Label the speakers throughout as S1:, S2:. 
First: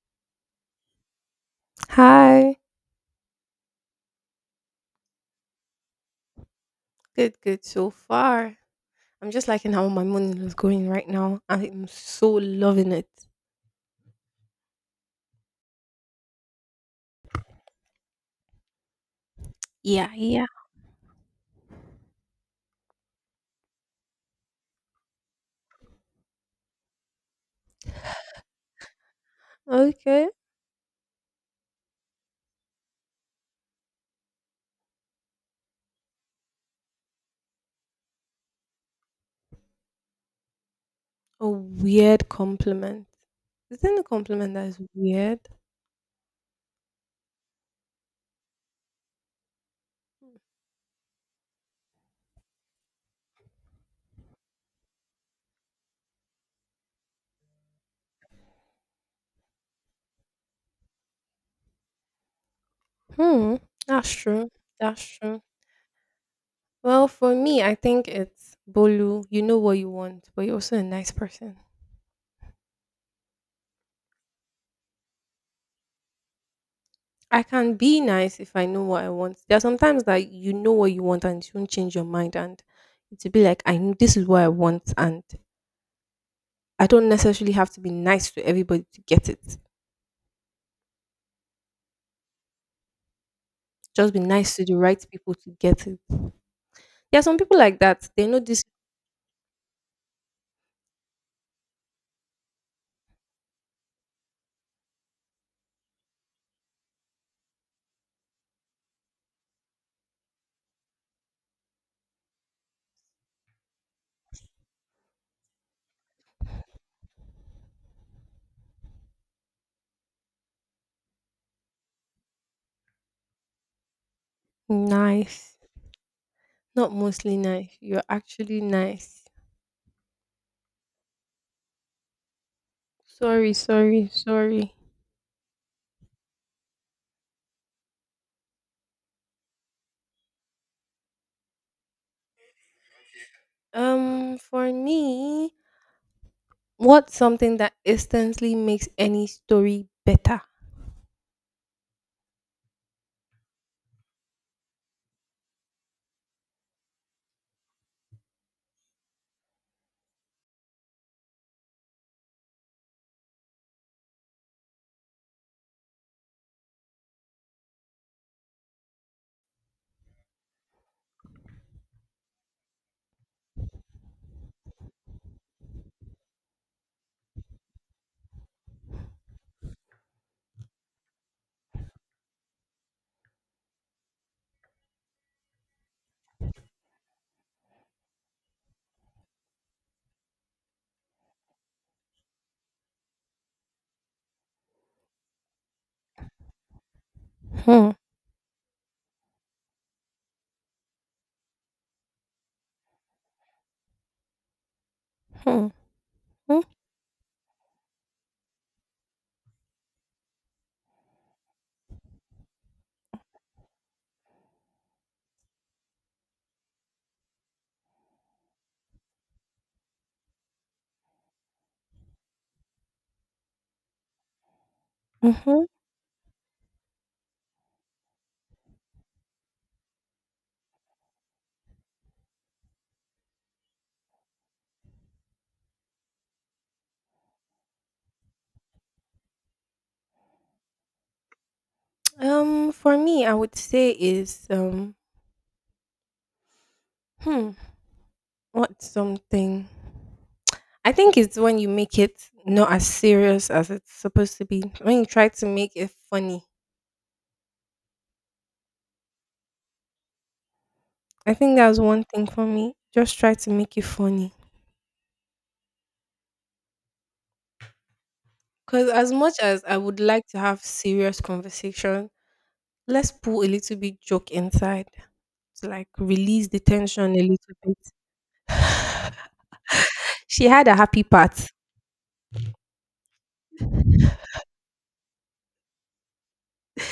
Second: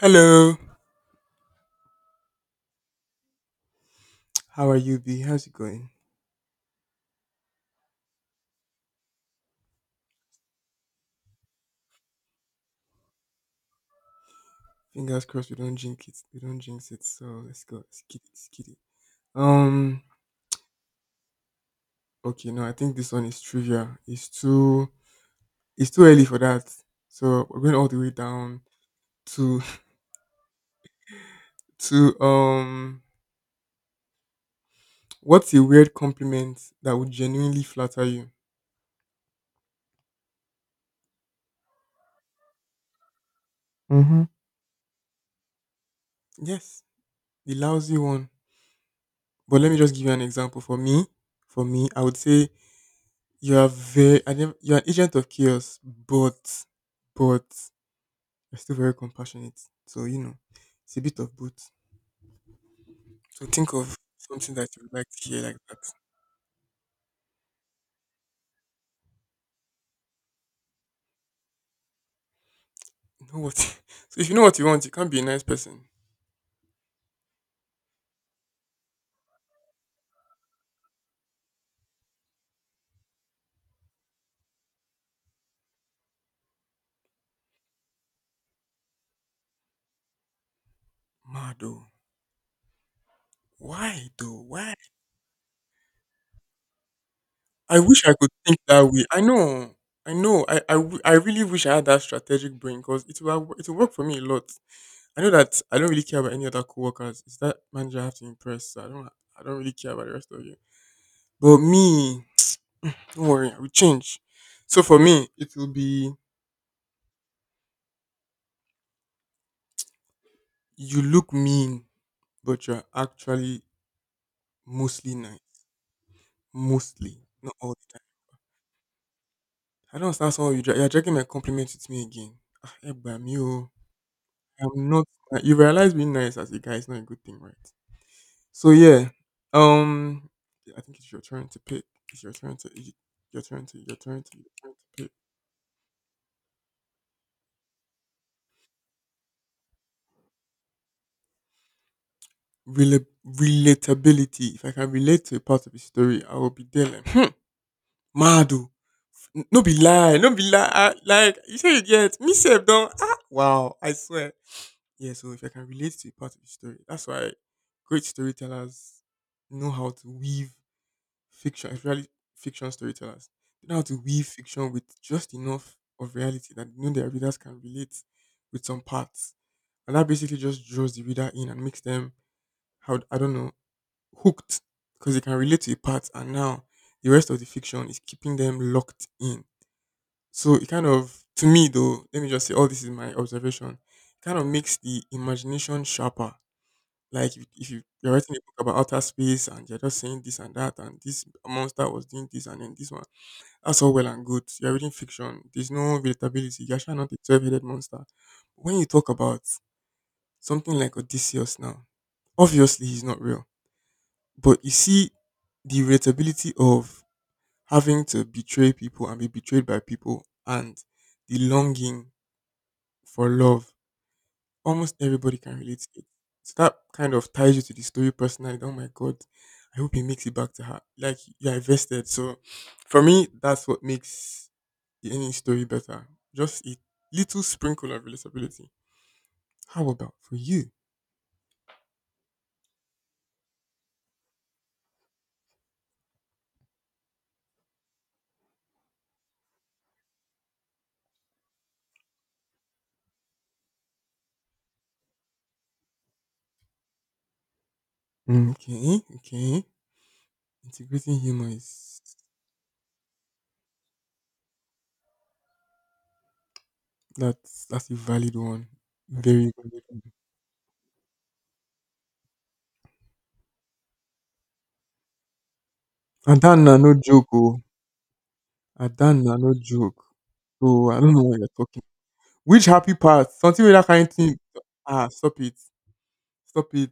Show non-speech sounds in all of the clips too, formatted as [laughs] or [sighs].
S1: Hello.
S2: Hi.
S1: How are you, B? How's it going?
S2: Good, good so far. I'm just liking how my morning is going right now. I'm so loving it.
S1: Fingers crossed we don't jinx it. We don't jinx it. So let's go. Let's get it. Let's get it. Um.
S2: Yeah, yeah.
S1: Okay. No, I think this one is trivia. It's too early for that. So we're going all the way down to
S2: Okay.
S1: [laughs] to. What's a weird compliment that would genuinely flatter you?
S2: A weird compliment. Isn't a
S1: Mm-hmm.
S2: compliment that is weird?
S1: Yes, the lousy one. But let me just give you an example. For me, I would say you are very. I never, you're an agent of chaos, but you're still very compassionate. So, it's a bit of both. So
S2: Hmm.
S1: think of
S2: That's true.
S1: something that you would
S2: That's
S1: like to hear
S2: true.
S1: like that.
S2: Well, for me, I think it's Bolu, you know what you want, but you're also a nice person.
S1: You know what? [laughs] So if you know what you want, you can't be a nice person.
S2: I can be nice if I know what I want. There are sometimes that you know what you want and you don't change your mind and it'll be like I know this is what I want and I don't necessarily have to be nice to everybody to get it.
S1: Mad though. Why
S2: Just be
S1: though?
S2: nice to
S1: Why?
S2: the right people to get it. There are some people
S1: I
S2: like
S1: wish
S2: that.
S1: I
S2: They
S1: could
S2: know
S1: think
S2: this
S1: that way. I know. I know. I really wish I had that strategic brain because it will work for me a lot. I know that I don't really care about any other coworkers. It's that manager I have to impress. So I don't really care about the rest of you. But me, don't worry, I will change. So for me, it will be, you look mean, but you're actually mostly nice.
S2: nice, not
S1: Mostly,
S2: mostly
S1: not
S2: nice.
S1: all the
S2: You're
S1: time.
S2: actually nice.
S1: I don't understand someone you're dragging my compliments with me again. Ah, eh, bam,
S2: Sorry,
S1: you.
S2: sorry, sorry.
S1: I'm not. You realize being nice as a guy is not a good thing, right? So yeah, um, I think it's your turn to pick. It's your turn to. Y-
S2: Um,
S1: Your
S2: for
S1: turn to pick.
S2: me, what's something that instantly makes any story better?
S1: Relatability. If I can relate to a part of the story, I will be there. Like. Mad oh! No be lie, no be lie. Like you say you get me sef don wow, I swear. Yeah, so if I can relate to a part of the story, that's why great storytellers know how to weave fiction, especially fiction storytellers. They know how to weave fiction with just enough of reality that you know their readers can relate with some parts. And that basically just draws the reader in and makes them, how, I don't know, hooked. Because they can relate to a part and now the rest of the fiction is keeping them locked in, so it kind of, to me though, let me just say, all this is my observation. It kind of makes the imagination sharper. Like if
S2: Hmm.
S1: you're writing a book about outer space and you're just saying this and that and this monster was doing this and then this one, that's all well and good. You're reading fiction.
S2: Hmm.
S1: There's no
S2: Hmm.
S1: relatability. You're actually not a 12-headed monster. When you talk about something like Odysseus now, obviously he's not real, but you see the relatability of having to betray people and be betrayed by people and the longing for love. Almost everybody can
S2: Mhm.
S1: relate to it. So that kind of ties you to the story personally. Oh my god, I hope he makes it back to her. Like you're invested. So for me, that's what makes any story better. Just a little sprinkle of relatability. How about for you?
S2: For me, I would say is hmm, what's something? I think it's when you make it not as serious as it's supposed to be. When you try to make it funny.
S1: Mm, okay, okay. Integrating
S2: I
S1: humor
S2: think that's
S1: is
S2: one thing for me. Just try to make it funny.
S1: that's a valid one.
S2: Because as much
S1: Very
S2: as I
S1: valid
S2: would
S1: one.
S2: like to have serious conversation, let's pull a little bit joke inside to like release
S1: Adan
S2: the
S1: na no
S2: tension a
S1: joke,
S2: little
S1: oh.
S2: bit.
S1: Adan na no joke.
S2: [laughs] She
S1: So
S2: had a
S1: I
S2: happy
S1: don't know what you're
S2: part.
S1: talking. Which happy part? Something with that kind of thing. Ah, stop it. Stop it.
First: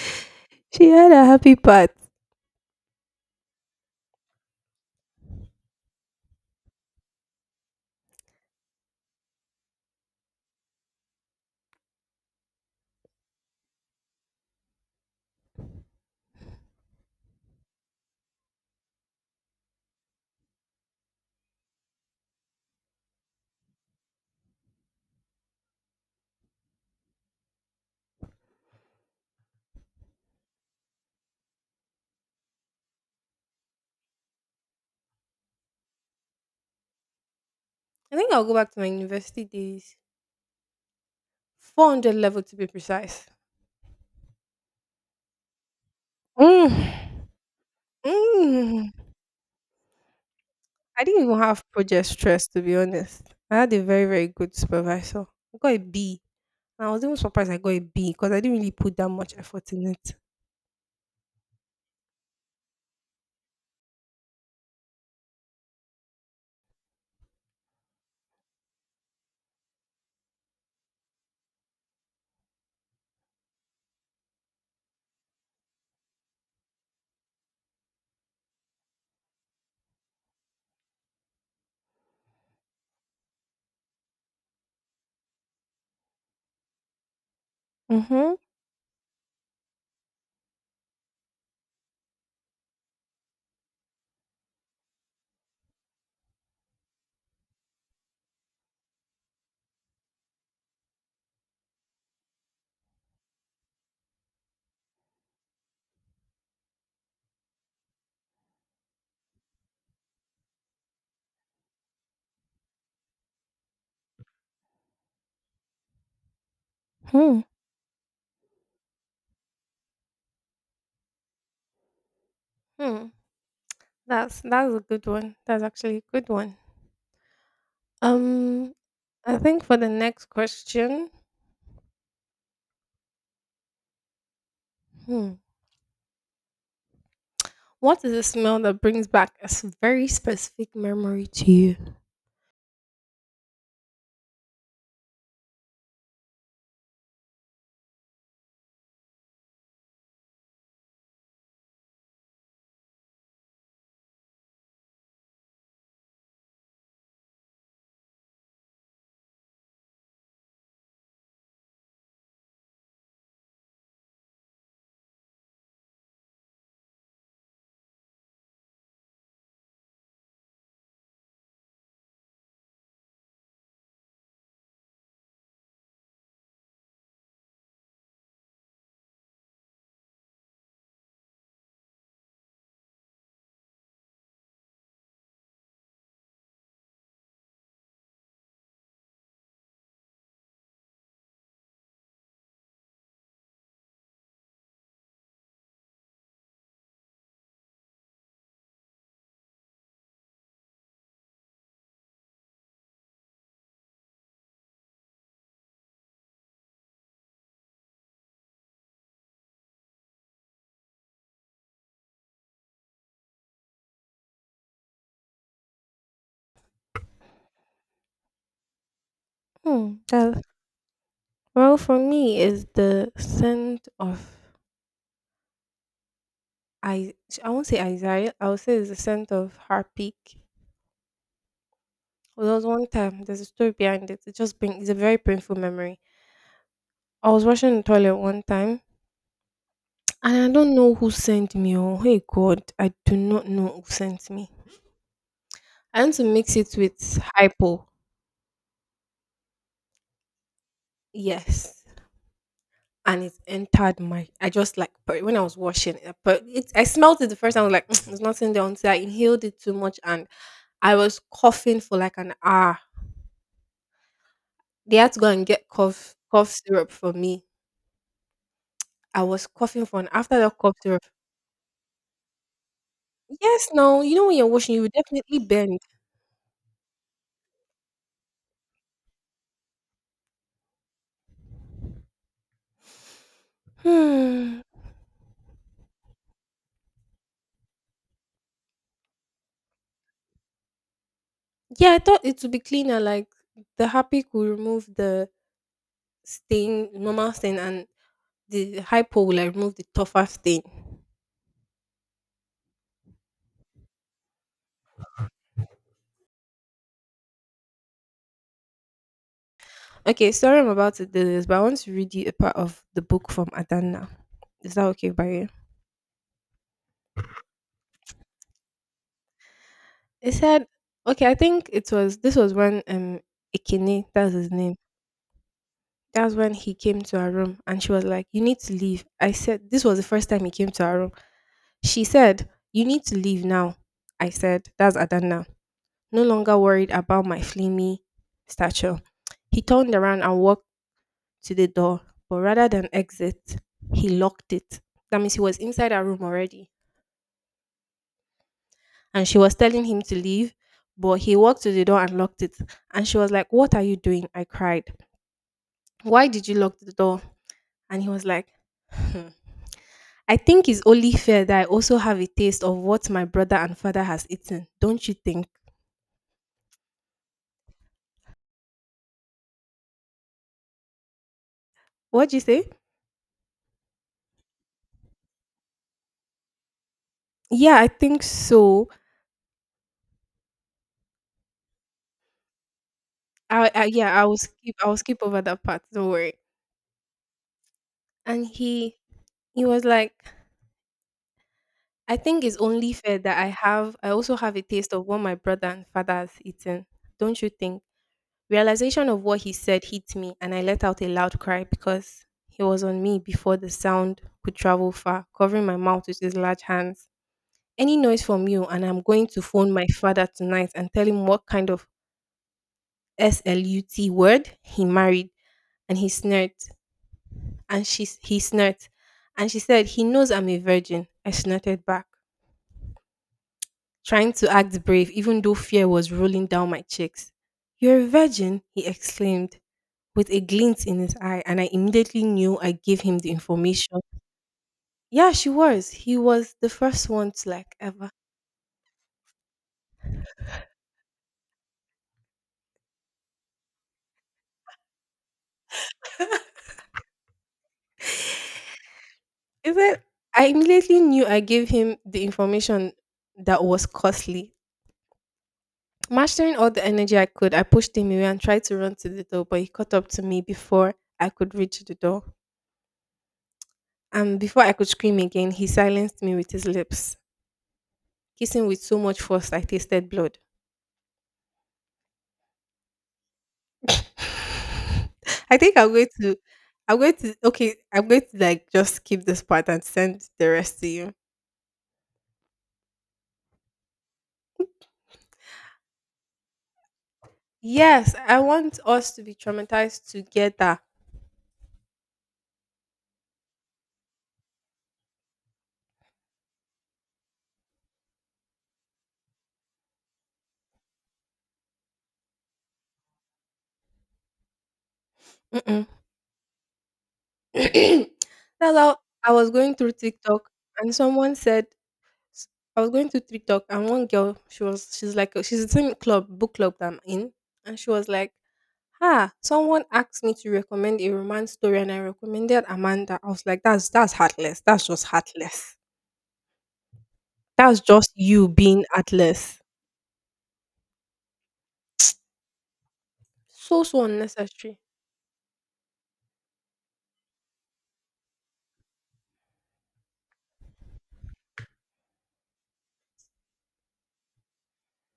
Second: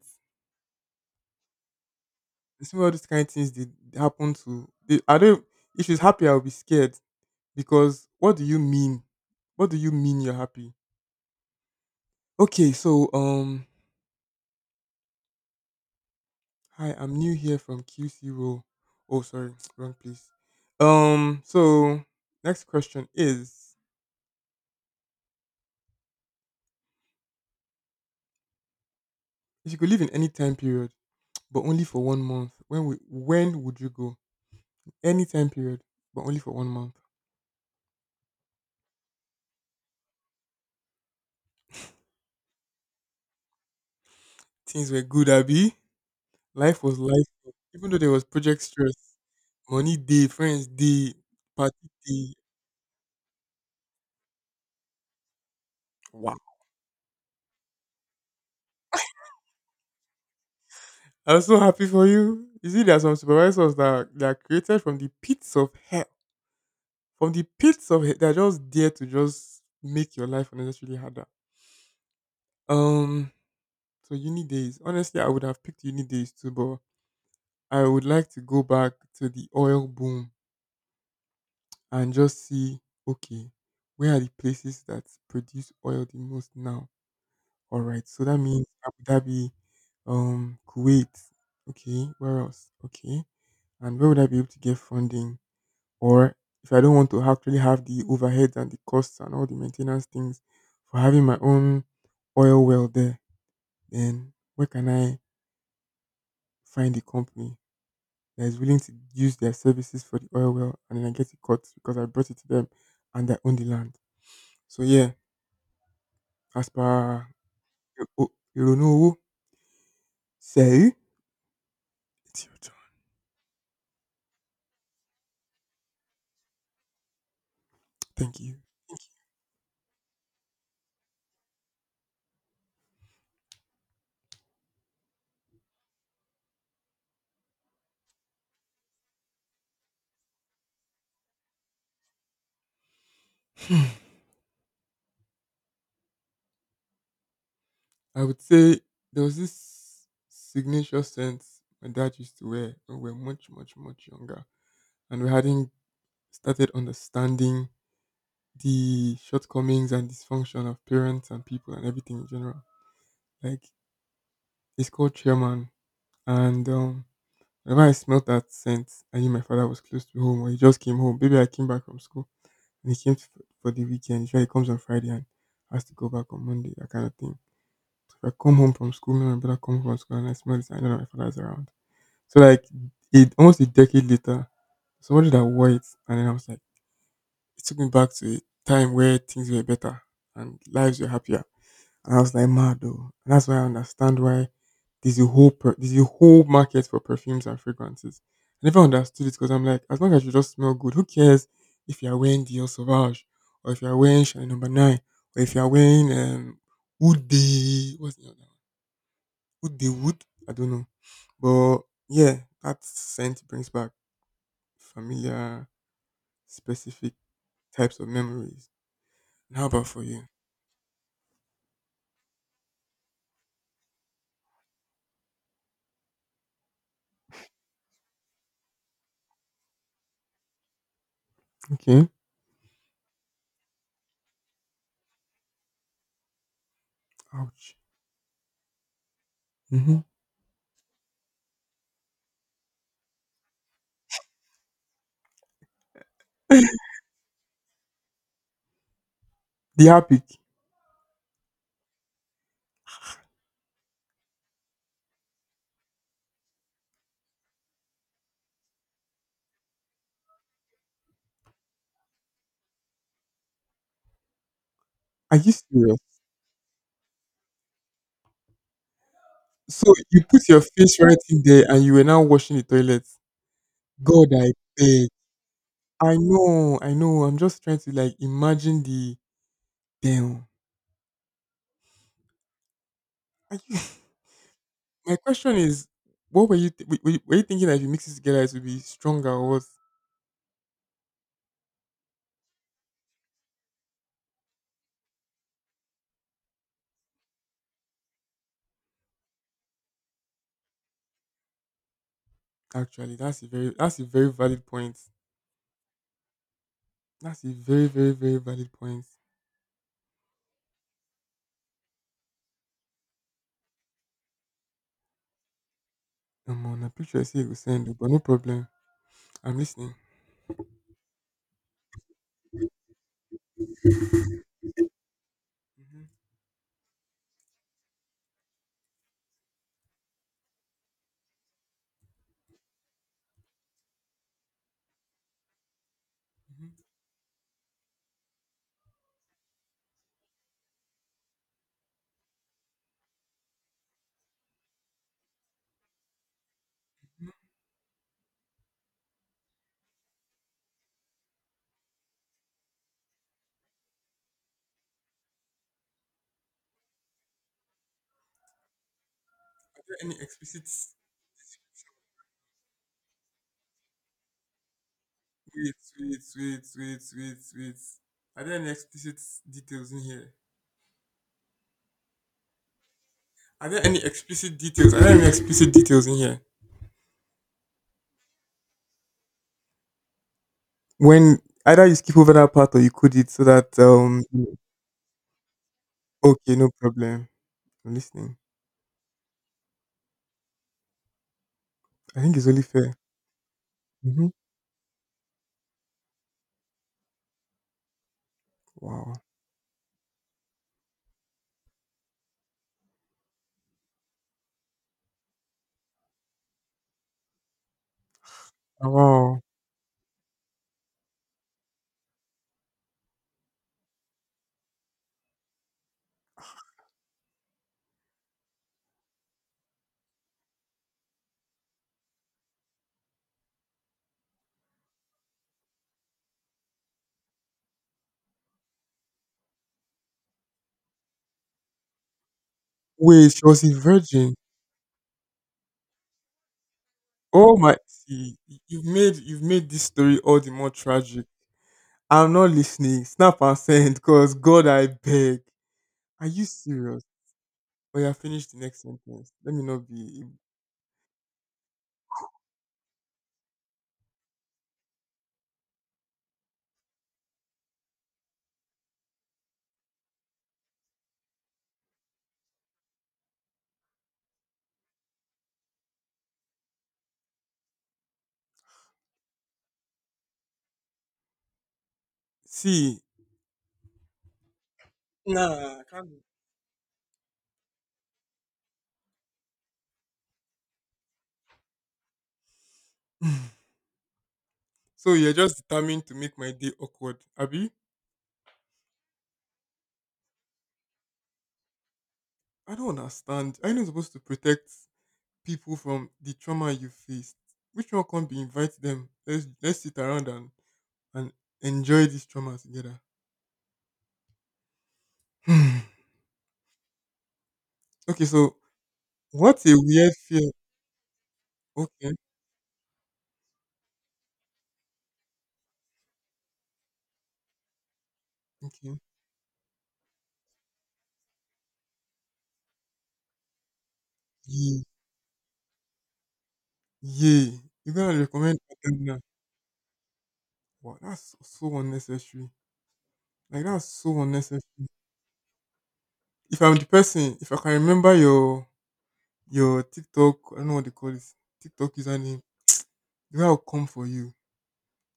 S2: She had a happy part.
S1: You see all these kind of things did happen to they, I don't, if she's happy I'll be scared, because what do you mean? What do you mean you're happy? Okay, so hi, I'm new here from QC Roll. Oh sorry, [tsk] wrong place. So next question is, if you could live in any time period [tsk] but only for one month, when would you go? Any time period, but only for one month.
S2: I think I'll go back to my university days. 400 level to be precise.
S1: Things were good, Abby.
S2: Mm.
S1: Life was life, even though there was project
S2: Mm.
S1: stress, money day, friends
S2: I
S1: day,
S2: didn't even have
S1: party
S2: project
S1: day.
S2: stress to be honest. I had a very, very good supervisor. I got a B.
S1: Wow.
S2: And I was even surprised I got a B because I didn't really put that much effort in it.
S1: I'm so happy for you. You see, there are some supervisors that are created from the pits of hell. From the pits of hell, they're just there to just make your life unnecessarily harder. Um, so uni days. Honestly, I would have picked uni days too, but I would like to go back to the oil boom and just see, okay, where are the places that produce oil the most now? All right. So
S2: Mm-hmm.
S1: that means Abu Dhabi, Kuwait. Okay. Where else? Okay. And where would I be able to get funding? Or if I don't want to actually have the overheads and the costs and all the maintenance things for having my own oil well there, then where can I find a company that is willing to use their services for the oil well, and then I get it cut because I brought it to them and they own the land. So yeah, as per
S2: Hmm.
S1: you know, say it's your turn.
S2: Hmm. That's a good one. That's actually a good one.
S1: Thank you.
S2: Um
S1: Thank
S2: I think for the next question, hmm, what is the smell that brings back a very specific memory to you?
S1: you. I would say there was this signature scent my dad used to wear when we were much, much, much younger, and we hadn't started understanding the shortcomings and dysfunction of parents and people and everything in general. Like, it's called chairman, and whenever I smelled that scent, I knew my father was close to home, or he just came home. Maybe I came back from school, and he came f for the weekend. Usually he comes on Friday and has to go back on Monday, that kind of thing. So if I come home from school, me and my brother come home from school, and I smell this, I know that my father's around. So like, it, almost a decade later, somebody that wore it, and then I was like, it took me back to a time where things were better and lives were happier. And I was like, mad though. And that's why I understand why there's a whole market for perfumes and fragrances. I never understood it because I'm like, as long as you just smell good, who cares if you're wearing Dior Sauvage or if you're wearing Chanel Number Nine or if you're wearing Wood de, what's the other one? Wood de Wood? I don't know. But yeah, that scent brings back familiar, specific types of memories. And how about
S2: Hmm,
S1: for you?
S2: that, well, for me, is the scent of I I won't say anxiety. I would say it's a sense of heartbeat.
S1: Okay.
S2: Well, there was one time. There's a story behind it. It just bring. It's a very painful memory. I was
S1: Ouch.
S2: washing the toilet one time,
S1: Hmm.
S2: and I don't know who sent me. Oh, hey God, I do not know who sent me. I had to mix it with hypo.
S1: The epic.
S2: Yes, and it entered my. I just like but when I was washing it, but it, I smelled it the first time. I was like, [tsk] there's nothing there until I inhaled it too much, and I was coughing for like an hour. They had to go
S1: Are
S2: and
S1: you
S2: get
S1: serious?
S2: cough syrup for me. I was coughing
S1: So
S2: for an
S1: you
S2: after
S1: put
S2: that
S1: your
S2: cough
S1: face
S2: syrup.
S1: right in there and you were now washing the toilet.
S2: Yes, no, you know
S1: God,
S2: when you're
S1: I
S2: washing, you will
S1: beg.
S2: definitely bend.
S1: I know, I know. I'm just trying to like imagine the damn. Are you?
S2: Hmm.
S1: [laughs] My question is, what were you, th- were you thinking, that if you mix it together, it would be stronger, or what?
S2: Yeah, I thought it would be cleaner. Like the happy could remove the stain, normal stain, and the hypo will like remove the tougher stain.
S1: Actually, that's a very valid point. That's a very very very valid point.
S2: Okay, sorry, I'm about to do this, but I want to read you a part of the book from Adana. Is that okay by you?
S1: Come on, I'm pretty sure I see you send it, but no problem. I'm listening.
S2: It said, okay, I think it was this was when Ikene, that's his name.
S1: Mm-hmm,
S2: That's when he came to our room and she was like, "You need to leave." I said this was the first time he came to our room. She said, "You need to leave now." I said, that's Adanna. No longer
S1: mm-hmm.
S2: worried about my flamey stature. He turned around and walked to the door, but rather than exit, he locked it. That means he was inside our room already.
S1: Are
S2: And she was telling him to leave, but he walked to the door and locked it. And she was like, "What are you doing?" I cried. "Why did you lock the door?" And he was like, "Hmm,
S1: there any
S2: I
S1: explicit?
S2: think it's only fair that I also have a taste of what my brother and father has eaten. Don't you think?"
S1: Wait, wait, wait, wait, wait, wait. Are there any explicit details in here?
S2: What'd you say?
S1: Are there any explicit details? Are there any explicit details in here?
S2: Yeah, I think so.
S1: When either you skip over that part, or you code it so
S2: I,
S1: that,
S2: I yeah, I will skip. I will skip over that part. Don't worry.
S1: okay, no problem. I'm listening.
S2: And he was like, "I
S1: I think
S2: think
S1: it's
S2: it's
S1: only
S2: only
S1: fair.
S2: fair that I have. I
S1: Mm-hmm.
S2: also have a taste of what my brother and father has eaten. Don't you think?" Realization
S1: Wow.
S2: of what he said hit me, and I let out a loud cry because he was on me before the sound could travel far, covering my mouth with his large hands. "Any noise from you, and
S1: Ah,
S2: I'm going
S1: wow.
S2: to phone my father tonight and tell him what kind of slut word he married." And he sneered. And he snorted. And she said, "He knows I'm a virgin." I snorted back, trying to act brave, even though fear was rolling down my cheeks. "You're a virgin," he exclaimed, with a glint in his eye, and I immediately knew I gave him the
S1: Wait, she was a
S2: information.
S1: virgin.
S2: Yeah, she was. He was the first one to
S1: Oh my!
S2: like ever.
S1: See, you've made this story all the more tragic. I'm not listening. Snap and send, because God, I beg. Are you serious? Or you have finished the next sentence. Let me
S2: Is
S1: not
S2: it?
S1: be.
S2: I immediately knew I gave him the information that was costly. Mastering all the energy I could, I pushed him away and tried to run to the door, but he caught up to me before I could reach the door, and before I could scream again, he silenced me with his lips, kissing with so much force I tasted blood.
S1: See.
S2: I think
S1: Nah, I can't be.
S2: I'm going to, okay, I'm going to like just keep this part and send the rest to you.
S1: [laughs] [sighs] So you're just determined to make my day awkward, Abby?
S2: Yes, I want us to be traumatized together.
S1: I don't understand. Are you not supposed to protect people from the trauma you faced? Which one, can't be, invite them? Let's sit around and enjoy this trauma together.
S2: Mm-mm.
S1: [sighs]
S2: [clears throat] That's
S1: Okay, so
S2: how I was
S1: what's a
S2: going through
S1: weird
S2: TikTok
S1: fear?
S2: and someone said,
S1: Okay,
S2: s- I was going to TikTok and one girl, she's like she's the same club book club that I'm in, and she was like,
S1: okay.
S2: "Ah, someone asked me to recommend a romance story, and I recommended Amanda." I was like, that's heartless. That's just heartless.
S1: Yeah,
S2: That's
S1: you're
S2: just
S1: gonna
S2: you
S1: recommend
S2: being
S1: Adana.
S2: heartless.
S1: Wow, that's so unnecessary. Like
S2: So
S1: that's
S2: so
S1: so unnecessary.
S2: unnecessary."
S1: If I'm the person, if I can remember your TikTok, I don't know what they call it, TikTok username, the guy will come for you.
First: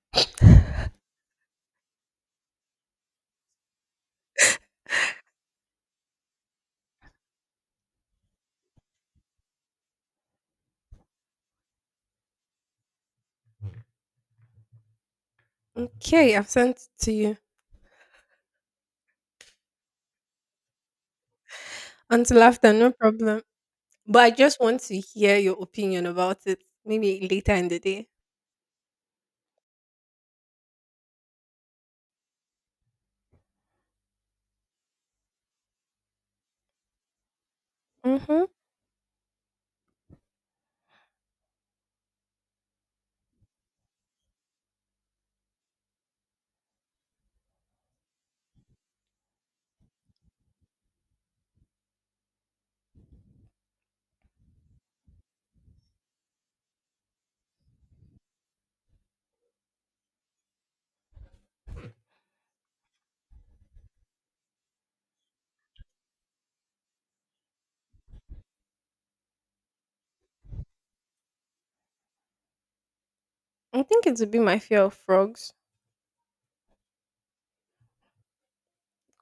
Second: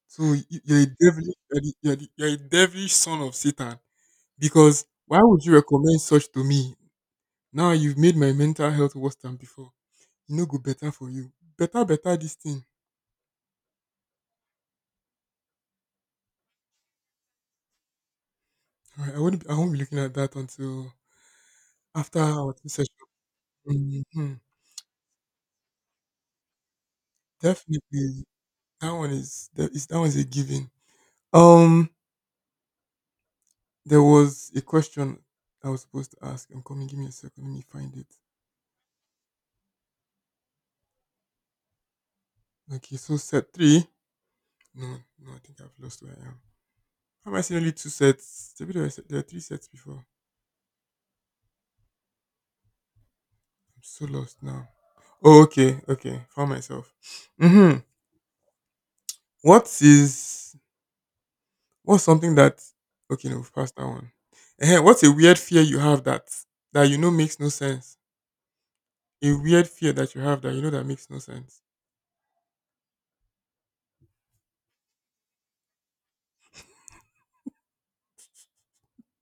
S1: So you're a devilish, you're a devilish son of Satan. Because why would you recommend such to me? Now you've made my mental health worse than before. You know, go better for you. Better, better this thing.
S2: Okay, I've sent it to you.
S1: Alright, I won't be looking at that until after
S2: Until
S1: our two
S2: after, no
S1: sessions.
S2: problem. But I
S1: Mhm.
S2: just want to hear your opinion about it. Maybe later in the day.
S1: Definitely. That one is that one's a given. Um there was a question I was supposed to ask. I'm coming, give me a second, let me find it.
S2: Mm-hmm.
S1: Okay, so set three. No, no, I think I've lost where I am. How am I seeing only two sets? There were three sets before. I'm so lost now. Oh, okay, okay. Found myself. Mm-hmm. What is what's something that okay no, We've passed that one. What's a weird fear you have that makes no sense? A weird fear that you have that that makes no sense.
S2: I think it would be my fear of frogs.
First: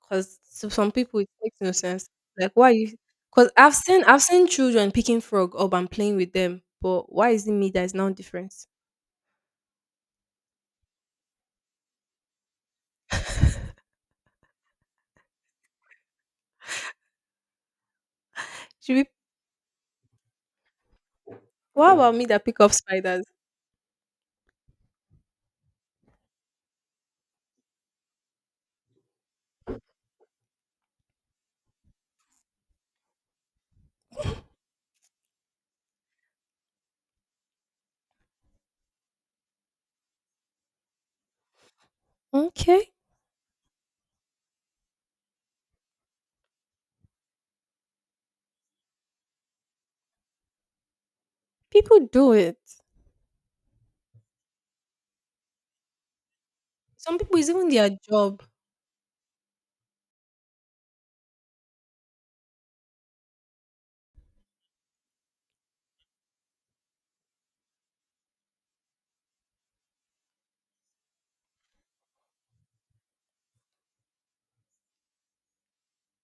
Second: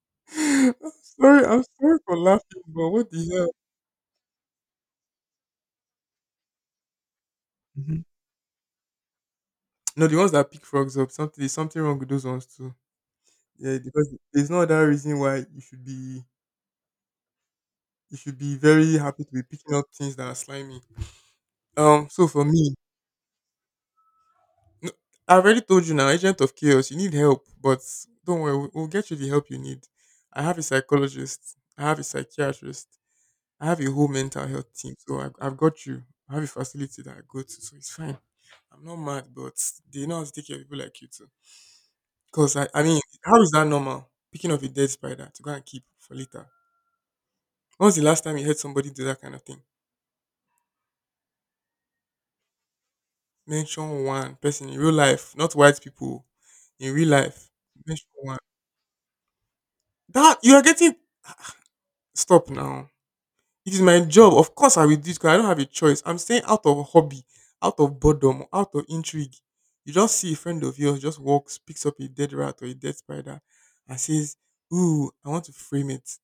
S2: 'Cause to
S1: I'm
S2: some people it makes
S1: I'm
S2: no
S1: sorry
S2: sense.
S1: for
S2: Like,
S1: laughing,
S2: why you?
S1: but
S2: Because
S1: what the hell?
S2: 'cause I've seen children picking frog up and playing with them, but why is it me that is
S1: Mhm.
S2: now different?
S1: No, the ones that pick frogs up, something there's something wrong with those ones too. Yeah, because there's no other reason why you should be
S2: Should
S1: very
S2: be
S1: happy to be picking up things that are slimy.
S2: what. Yeah.
S1: Um,
S2: About me
S1: so for
S2: that pick up
S1: me,
S2: spiders?
S1: no, I already told you now, agent of chaos, you need help, but don't worry, we'll get you the help you need. I have a psychologist, I have a psychiatrist. I have a whole mental health team, so I've got you. I have a facility that I go to, so it's fine. I'm not mad, but they know how to take care of people like you too. Because, I
S2: Okay,
S1: mean, how is that normal? Picking up a dead spider to go and keep for later. When was the last time you heard somebody do that kind of thing?
S2: people do it.
S1: Mention one person in real life, not white people, in real
S2: Some people
S1: life.
S2: is even their
S1: Mention one.
S2: job.
S1: That, you are getting, stop now. It is my job. Of course, I will do it 'cause I don't have a choice. I'm saying out of hobby, out of boredom, out of intrigue. You just see a friend of yours just walks, picks up a dead rat or a dead spider, and says, "Ooh, I want to frame it."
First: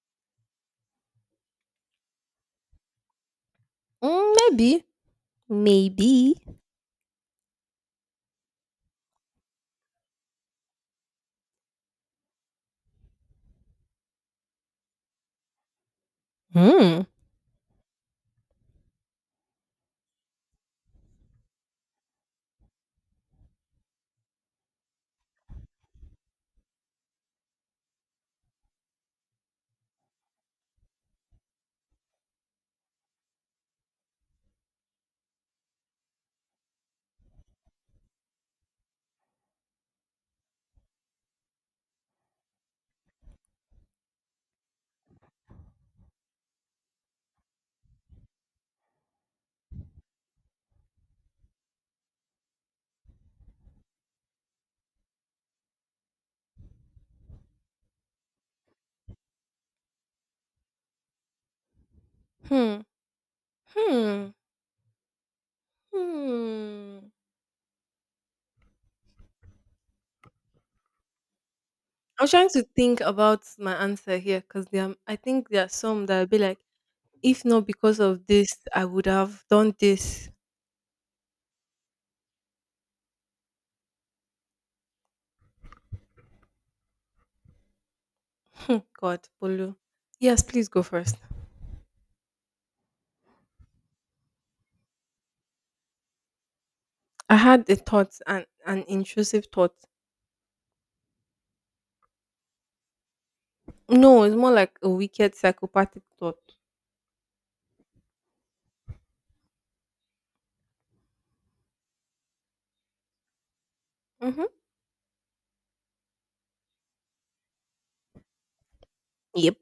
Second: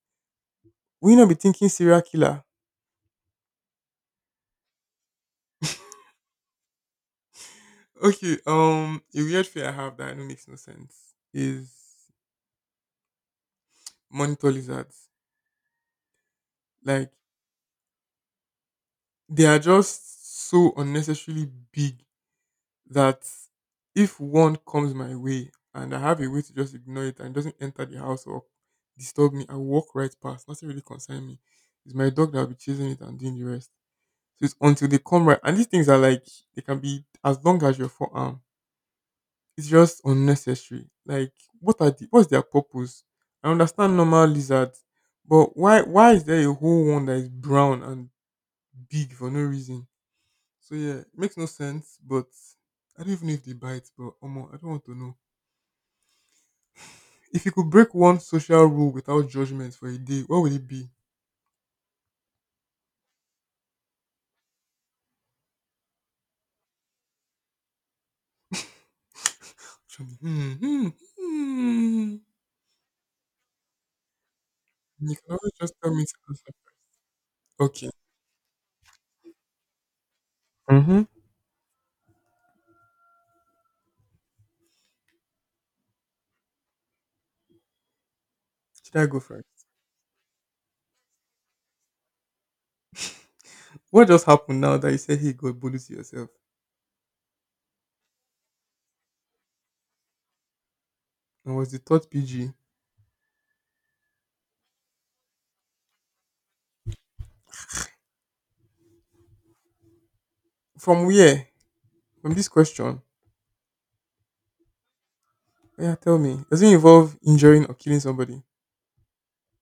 S1: Will you not be thinking serial killer?
S2: Mm, maybe, maybe.
S1: Okay. A weird fear I have that I know makes no sense is monitor lizards.
S2: Hmm.
S1: Like they are just so unnecessarily big that if one comes my way and I have a way to just ignore it and it doesn't enter the house or disturb me, I walk right past. Nothing really concern me. It's my dog that'll be chasing it and doing the rest. So it's until they come right. And these things are like they can be as long as your forearm. It's just unnecessary. Like what's their purpose? I understand normal lizards, but why is there a whole one that is brown and big for no reason? So yeah, it makes no sense, but I don't even know if they bite, but Omo, I don't want to know. If you could break one social rule without judgment for a day, what would it be? [sighs]
S2: Hmm. Hmm. Hmm.
S1: [laughs] Actually, hmm.
S2: I'm trying to think about my answer here because
S1: You
S2: I
S1: can
S2: think
S1: always
S2: there are
S1: just tell me
S2: some
S1: to
S2: that will be
S1: answer.
S2: like, if not
S1: Okay.
S2: because of this, I would have done this.
S1: Mm-hmm.
S2: Hmm,
S1: Should I go
S2: God,
S1: first?
S2: Bolu. Yes, please go first.
S1: What just happened now that you said hey God bully to yourself?
S2: I had a thought, an intrusive thought.
S1: And was the thought PG?
S2: No, it's more like a wicked psychopathic thought.
S1: From where? From this question.
S2: Mm-hmm.
S1: Oh, yeah, tell me. Does it involve injuring or killing somebody?
S2: Yep.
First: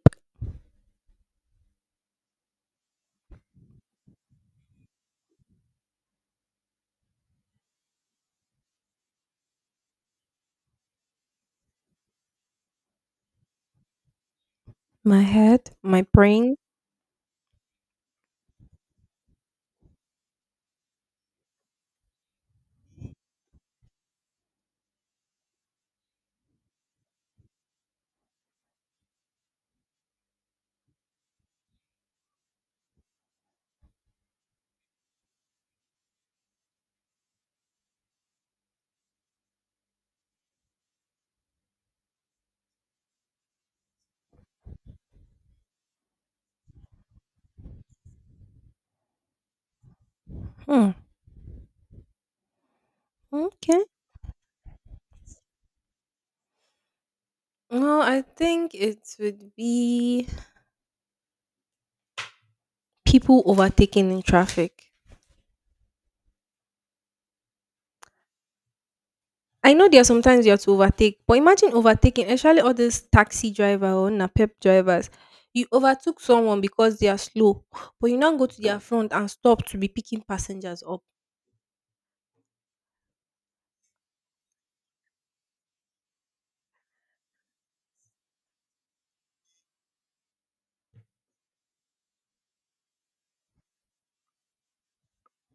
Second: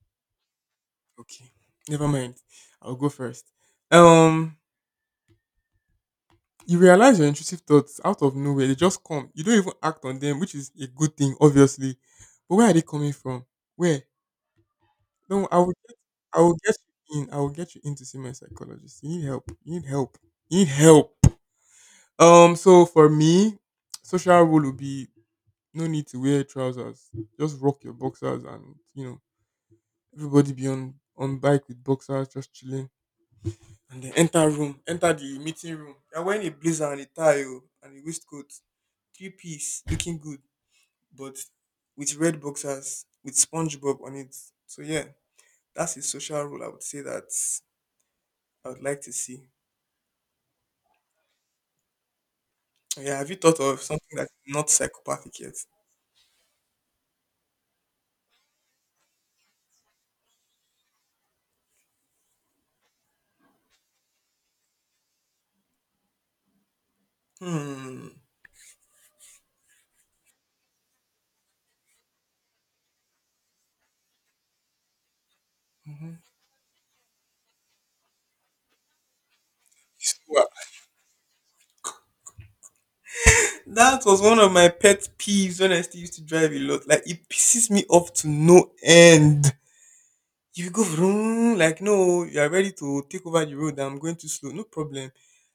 S1: Okay. Never mind. I'll go first. Um you realize your intrusive thoughts out of nowhere. They just come. You don't even act on them, which is a good thing, obviously. But where are they coming from? Where?
S2: My
S1: No,
S2: head, my
S1: I will
S2: brain.
S1: get you in. I will get you in to see my psychologist. You need help. You need help. You need help. So for me, social rule would be no need to wear trousers. Just rock your boxers and everybody be on bike with boxers, just chilling. And then enter the meeting room. You're wearing a blazer and a tie oh, and a waistcoat, three-piece, looking good, but with red boxers with SpongeBob on it. So yeah, that's a social role. I would say that I would like to see.
S2: Hmm.
S1: Yeah, have you thought of
S2: Okay.
S1: something that's not psychopathic yet?
S2: No, I think it would be people overtaking in traffic.
S1: Hmm.
S2: I know there are sometimes you have to overtake, but imagine overtaking, especially all these taxi driver or napep drivers. You overtook someone because they are slow, but you now go to their front and stop to be picking
S1: Wow.
S2: passengers up.
S1: That was one of my pet peeves when I still used to drive a lot. Like it pisses me off to no end. If you go [laughs] vroom, like no, you are ready to take over the road. I'm going too slow, no problem.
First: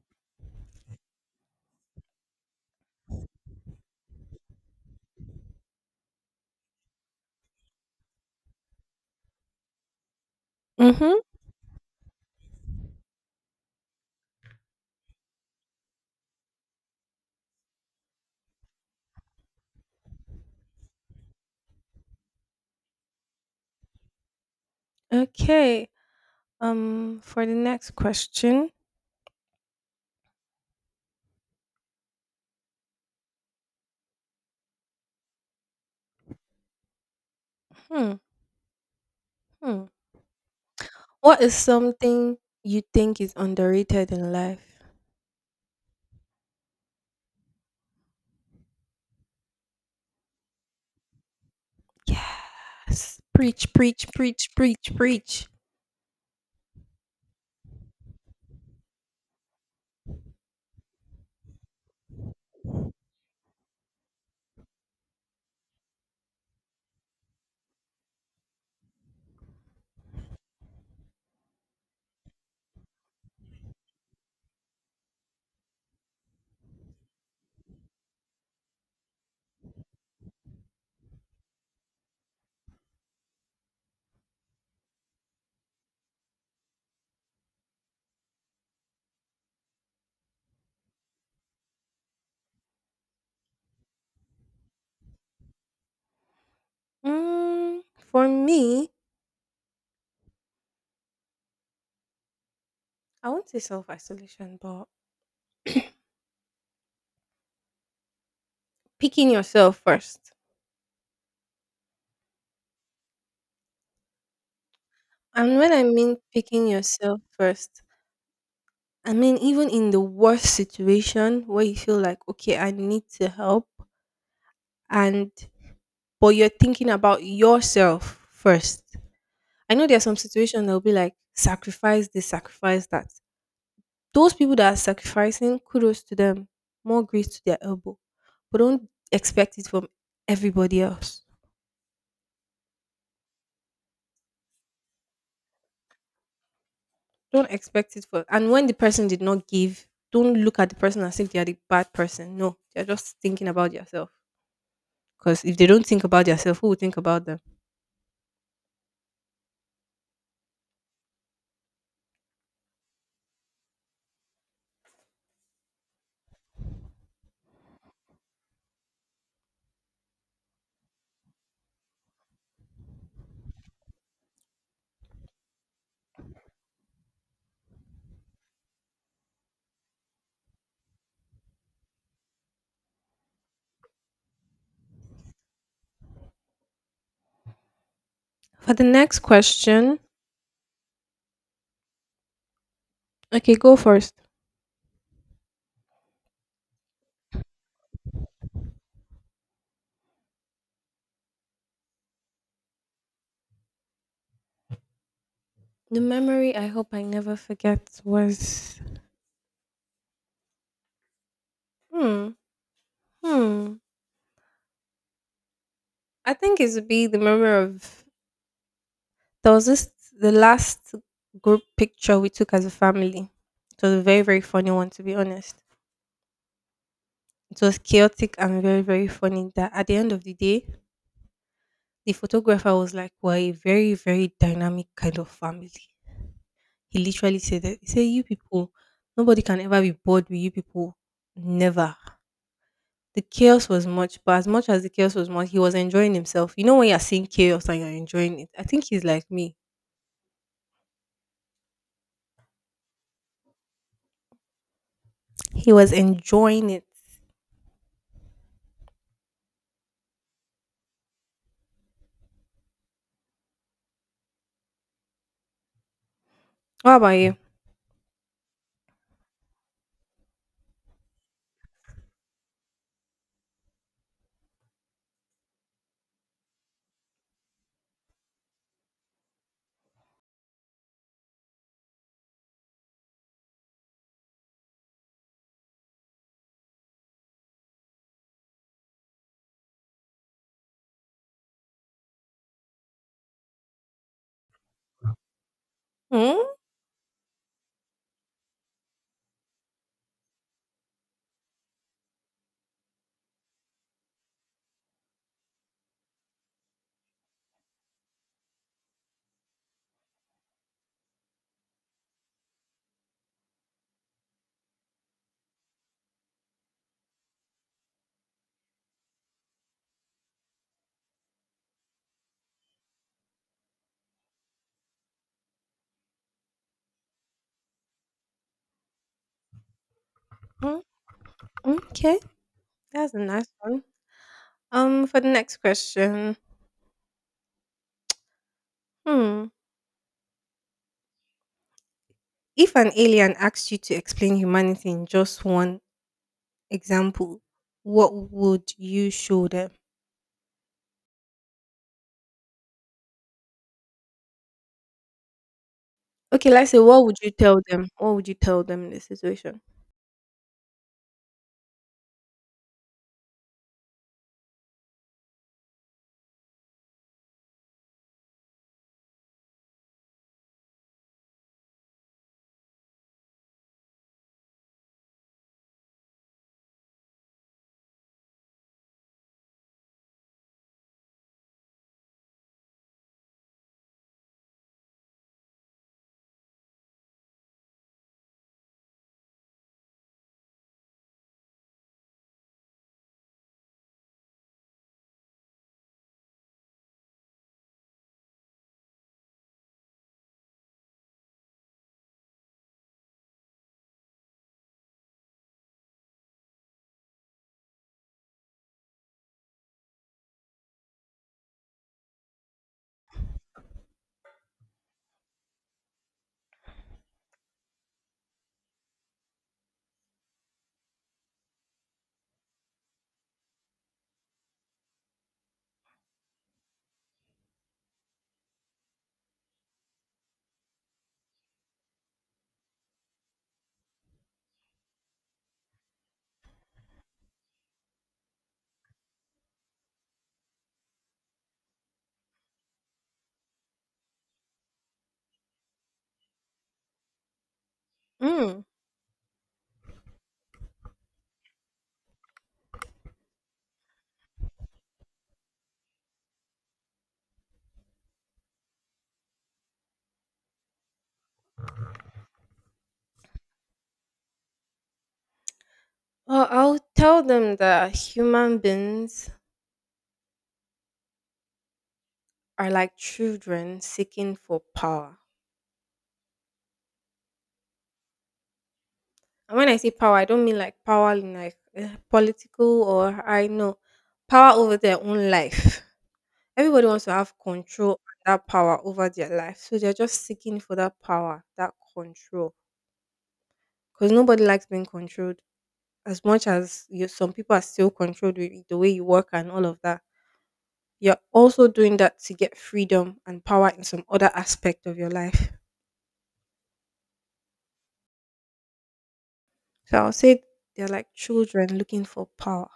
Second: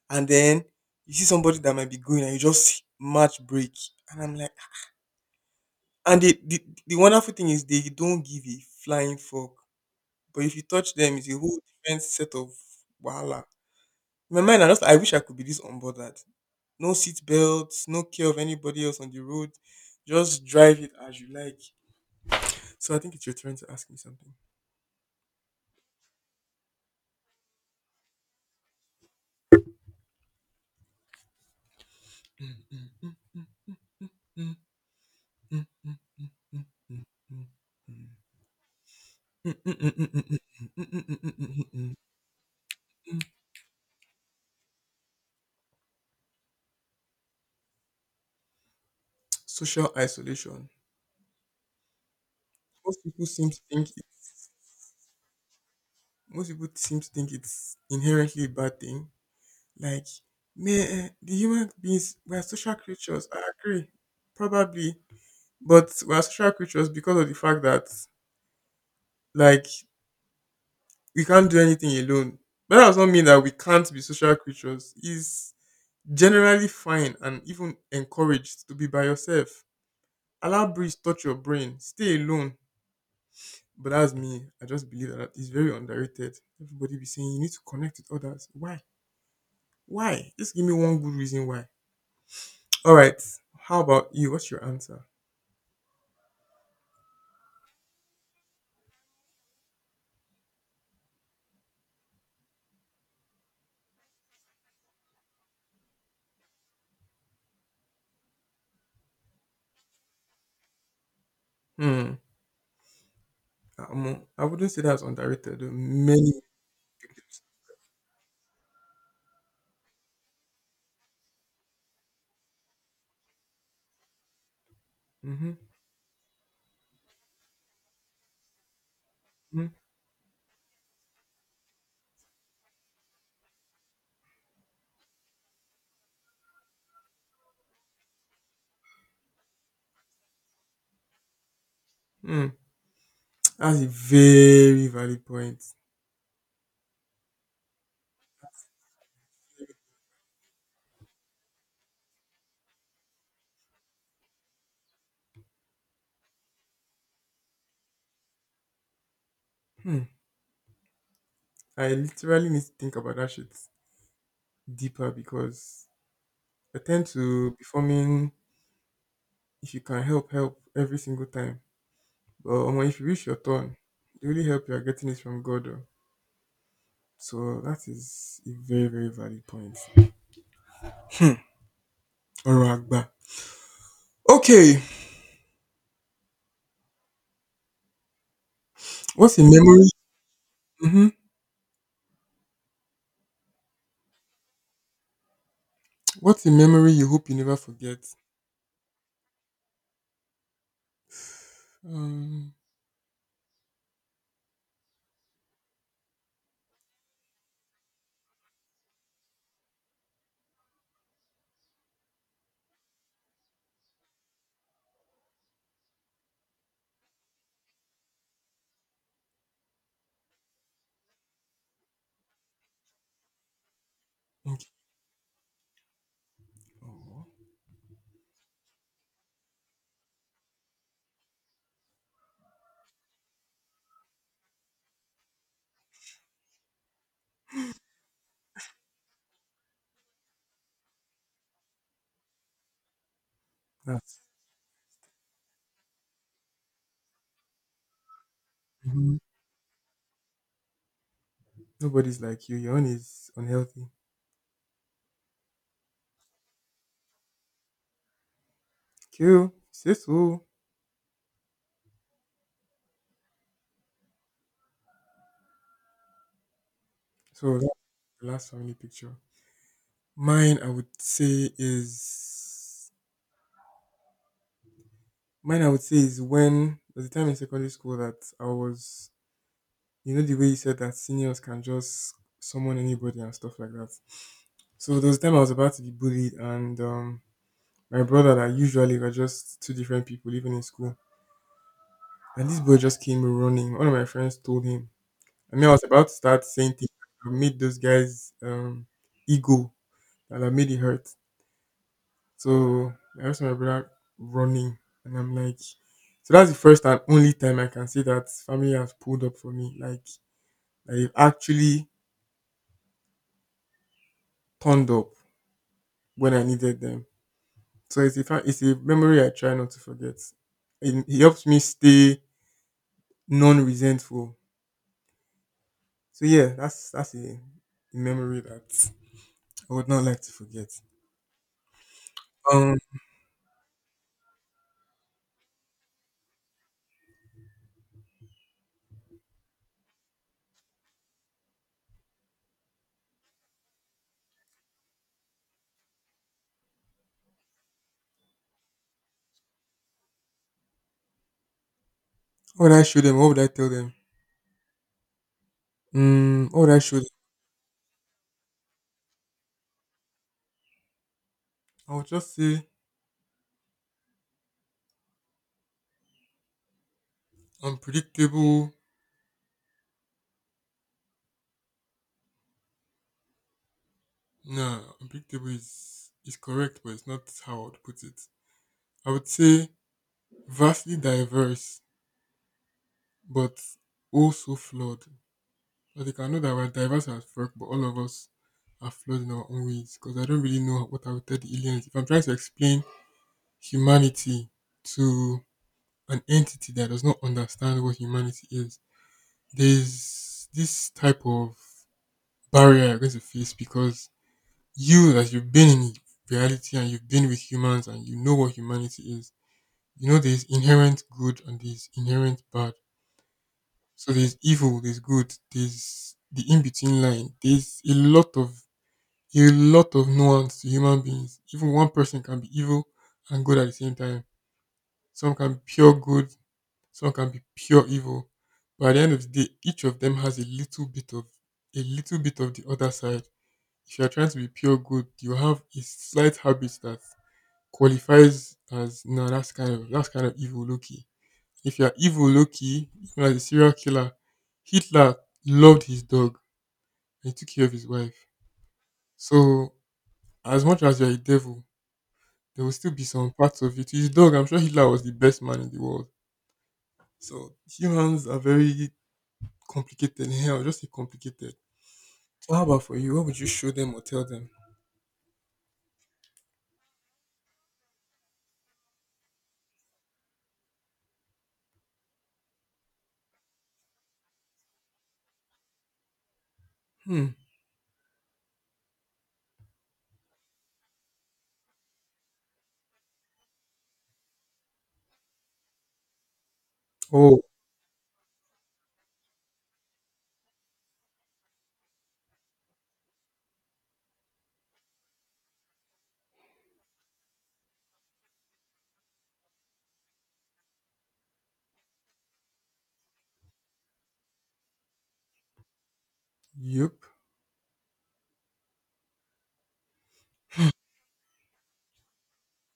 S1: And then you see somebody that might be going, and you just match break. And I'm like, ah. And the wonderful thing is they don't give a flying fuck. But if you touch them,
S2: Mhm.
S1: it's a whole different set of wahala. In my mind, I wish I could be this unbothered. No seat belts, no care of anybody else on the road. Just drive it as you like. So I think it's your turn to ask me something.
S2: Okay. For the next question,
S1: Mm, mm, mm, mm, mm, mm, mm,
S2: hmm,
S1: mm. [laughs] Mm, mm,
S2: hmm.
S1: mm, mm, mm, mm, mm, mm,
S2: What is
S1: mm, mm, mm.
S2: something you think is underrated in life?
S1: Social isolation. Most
S2: Yes.
S1: people seem to
S2: Preach,
S1: think it,
S2: preach, preach, preach, preach.
S1: Most people seem to think it's inherently a bad thing. Like, may the human beings we are social creatures. I agree, probably, but we are social creatures because of the fact that like we can't do anything alone. But that does not mean that we can't be social creatures. It's generally fine and even encouraged to be by yourself. Allow breeze touch your brain. Stay alone. But that's me. I just believe that it's very underrated. Everybody be saying you need to connect with others. Why? Why? Just give me one good reason why. All right. How about you? What's your answer?
S2: Mm, for me, I won't say self isolation, but picking yourself first.
S1: Hmm. Amo, I wouldn't say that's
S2: And
S1: underrated. Though.
S2: when I mean
S1: Many.
S2: picking yourself first, I mean even in the worst situation where you feel like, okay, I need to help, and
S1: Mm-hmm.
S2: but you're thinking about yourself first.
S1: Mm-hmm.
S2: I know there's some situation that will be like sacrifice this, sacrifice that. Those people that are sacrificing, kudos to them, more grace to their elbow. But don't expect it from everybody else.
S1: Hmm. That's a very valid point.
S2: Don't expect it for. And when the person did not give, don't look at the person as if they are the bad person. No, they're just thinking about yourself. Because if they don't think about yourself, who will think about them?
S1: Hmm. I literally need to think about that shit deeper because I tend to be forming if you can help, help every single time. But if you reach your turn, the only help you are getting is from God. Oh. So that is a very, very valid point. Hmm. Oragba. Okay.
S2: For the next
S1: What's a memory?
S2: question,
S1: Hmm.
S2: okay, go first.
S1: What's a memory you hope you never forget? Um.
S2: The memory I hope I never forget was. Hmm. Hmm. I think it would be the memory of there was this the last group picture we took as a family. It was a very, very
S1: Okay.
S2: funny one to be honest.
S1: Oh,
S2: It was chaotic and very, very funny that at the end of the day, the photographer was like, "We're a very, very dynamic kind of family." He literally said that. He said, "You people, nobody can ever be bored with you people. Never." The chaos was much,
S1: that's
S2: but as much as the chaos was much, he was enjoying himself. You know when you're seeing chaos and you're enjoying it. I think he's
S1: mhm.
S2: like me.
S1: Nobody's like you. Your own is unhealthy.
S2: He was enjoying it.
S1: Kill. Say so.
S2: What about you?
S1: So that's the last family picture. Mine, I would say is Mine. I would say is when there's a time in secondary school that I was, you know, the way you said that seniors can just summon anybody and stuff like that. So those time I was about to be bullied, and my brother and I usually were just two different people, even in school. And this boy just came running. One of my friends told him. I mean, I was about to
S2: Hmm?
S1: start saying things that made those guys' ego and I made it hurt. So I asked my brother running, and I'm like, so that's the first and only time I can say that family has pulled up for me. Like, they've actually turned up when I needed them. So it's a it's a memory I try not to forget. It helps me stay non-resentful. So yeah, that's a memory that I would not like to forget.
S2: Hmm? Okay,
S1: Um,
S2: that's a nice one. For the next question, hmm, if an alien asked you to explain humanity in just one example, what would you show them?
S1: what would I show them? What would I tell them? Mm,
S2: Okay,
S1: what would
S2: let's
S1: I
S2: say
S1: show them?
S2: what would you tell them? What would you tell them in this situation?
S1: I would just say unpredictable. Nah, unpredictable is correct, but it's not how I would put it. I would say vastly diverse, but also flawed. But they can know that we're diverse as fuck, but all of us are flawed in our own ways. Because I don't really know what I would tell the aliens. If I'm trying to explain humanity to an entity that does not understand what humanity is, there's this type of barrier you're going to face because you, as you've been in reality and you've been with humans and you know what humanity is, you know there's inherent good and there's inherent bad. So there's evil, there's good, there's the in between line. There's a lot of nuance to human beings. Even one person can be evil and good at the same time. Some can be pure good, some can be pure evil. But at the end of the day, each of them has a little bit of the other side. If you are trying to be pure good, you have a slight habit that qualifies as no, that's kind of evil Loki. If you are evil Loki, even as a serial killer, Hitler loved his dog and he took care of his wife.
S2: Mm.
S1: So as much as you're a devil, there will still be some parts of it. His dog, I'm sure Hitler was the best man in the world. So humans are very complicated. [laughs] Hell, just say complicated. So how about for you? What would you show them or tell them?
S2: Well, I'll tell them that human beings are like children seeking for power.
S1: Hmm.
S2: And when I say power, I don't mean like power in like political, or I know, power over their own life. Everybody wants to have
S1: Oh,
S2: control and that power over their life. So they're just seeking for that power, that control. Because nobody likes being controlled. As much as you, some people are still controlled with the way you work and all of that, you're also doing that to get freedom and power in some other aspect of your life.
S1: yep.
S2: So I'll say they're like children looking for power.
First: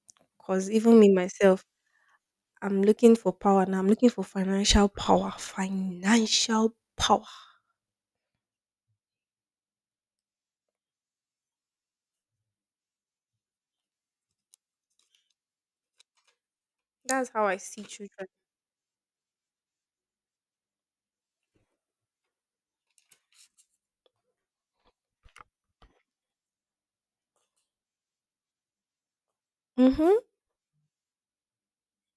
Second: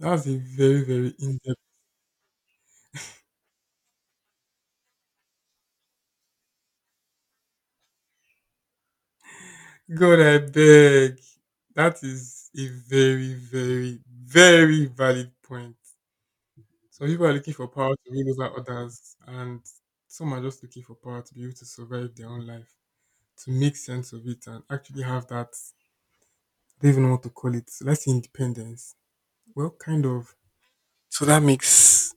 S1: That's a
S2: Because
S1: very,
S2: even me
S1: very in-depth.
S2: myself, I'm looking for power, and I'm looking for financial power. Financial power.
S1: God, I beg. That is a very, very, very valid point. Some people
S2: That's
S1: are
S2: how
S1: looking
S2: I
S1: for
S2: see
S1: power to
S2: children.
S1: rule over others, and some are just looking for power to be able to survive their own life, to make sense of it, and actually have that don't even know what to call it. Let's say independence. Well, kind
S2: Mm-hmm.
S1: of. So that makes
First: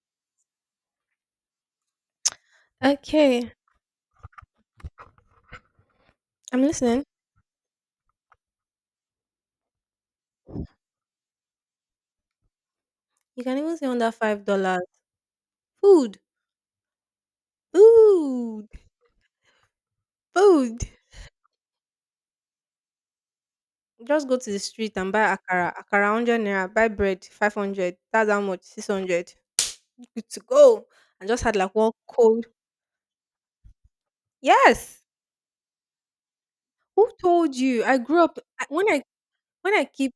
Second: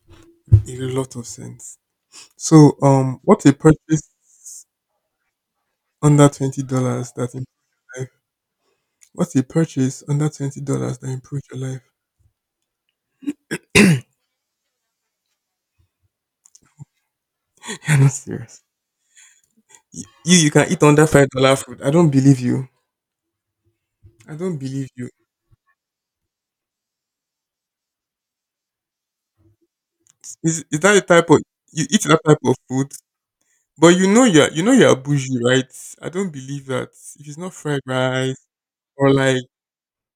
S1: a lot of sense. So, what's a
S2: Okay.
S1: purchase under twenty
S2: I'm listening.
S1: dollars that improved your life? What's a purchase under $20 that improved your life?
S2: You can even say under $5. Food.
S1: [laughs] You're not serious.
S2: Food.
S1: You can eat
S2: Food.
S1: under $5 food. I don't believe you.
S2: Just
S1: I
S2: go to
S1: don't
S2: the
S1: believe
S2: street
S1: you.
S2: and buy akara. Akara 100 naira. Buy bread. 500. That's how much. 600. Good to
S1: Is
S2: go.
S1: that a
S2: I
S1: type of
S2: just had like
S1: you
S2: one
S1: eat that type
S2: cold.
S1: of food? But you know you're
S2: Yes.
S1: bougie, right? I don't believe that.
S2: Who
S1: If it's not
S2: told
S1: fried
S2: you? I grew
S1: rice
S2: up I- when I
S1: or like
S2: When I keep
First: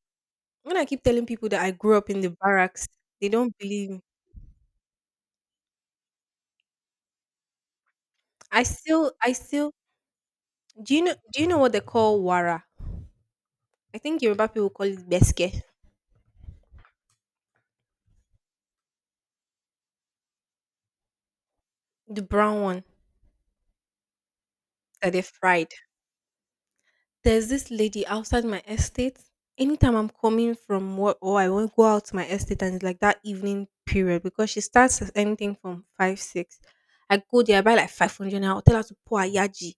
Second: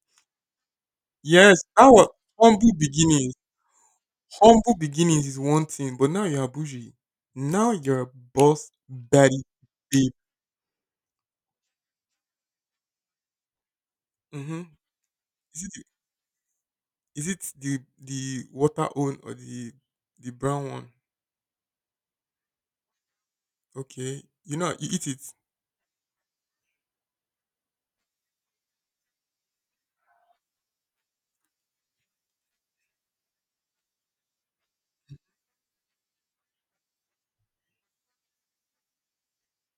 S2: when I keep telling people
S1: yes,
S2: that I
S1: that
S2: grew
S1: was
S2: up in the
S1: humble
S2: barracks, they
S1: beginnings.
S2: don't believe me.
S1: Humble beginnings is one thing, but now you're bougie. Now you're a boss
S2: I
S1: daddy
S2: still
S1: babe.
S2: Do you know what they call wara? I think Yoruba
S1: Mm-hmm.
S2: people call it
S1: Is
S2: beske,
S1: it the- is it the water one or the brown one?
S2: the brown one
S1: Okay, you know you eat
S2: that
S1: it.
S2: they fried. There's this lady outside my estate. Anytime I'm coming from work, or I won't go out to my estate, and it's like that evening period, because she starts as anything from five, six. I go there, I buy like 500 and I'll tell her to pour a yaji.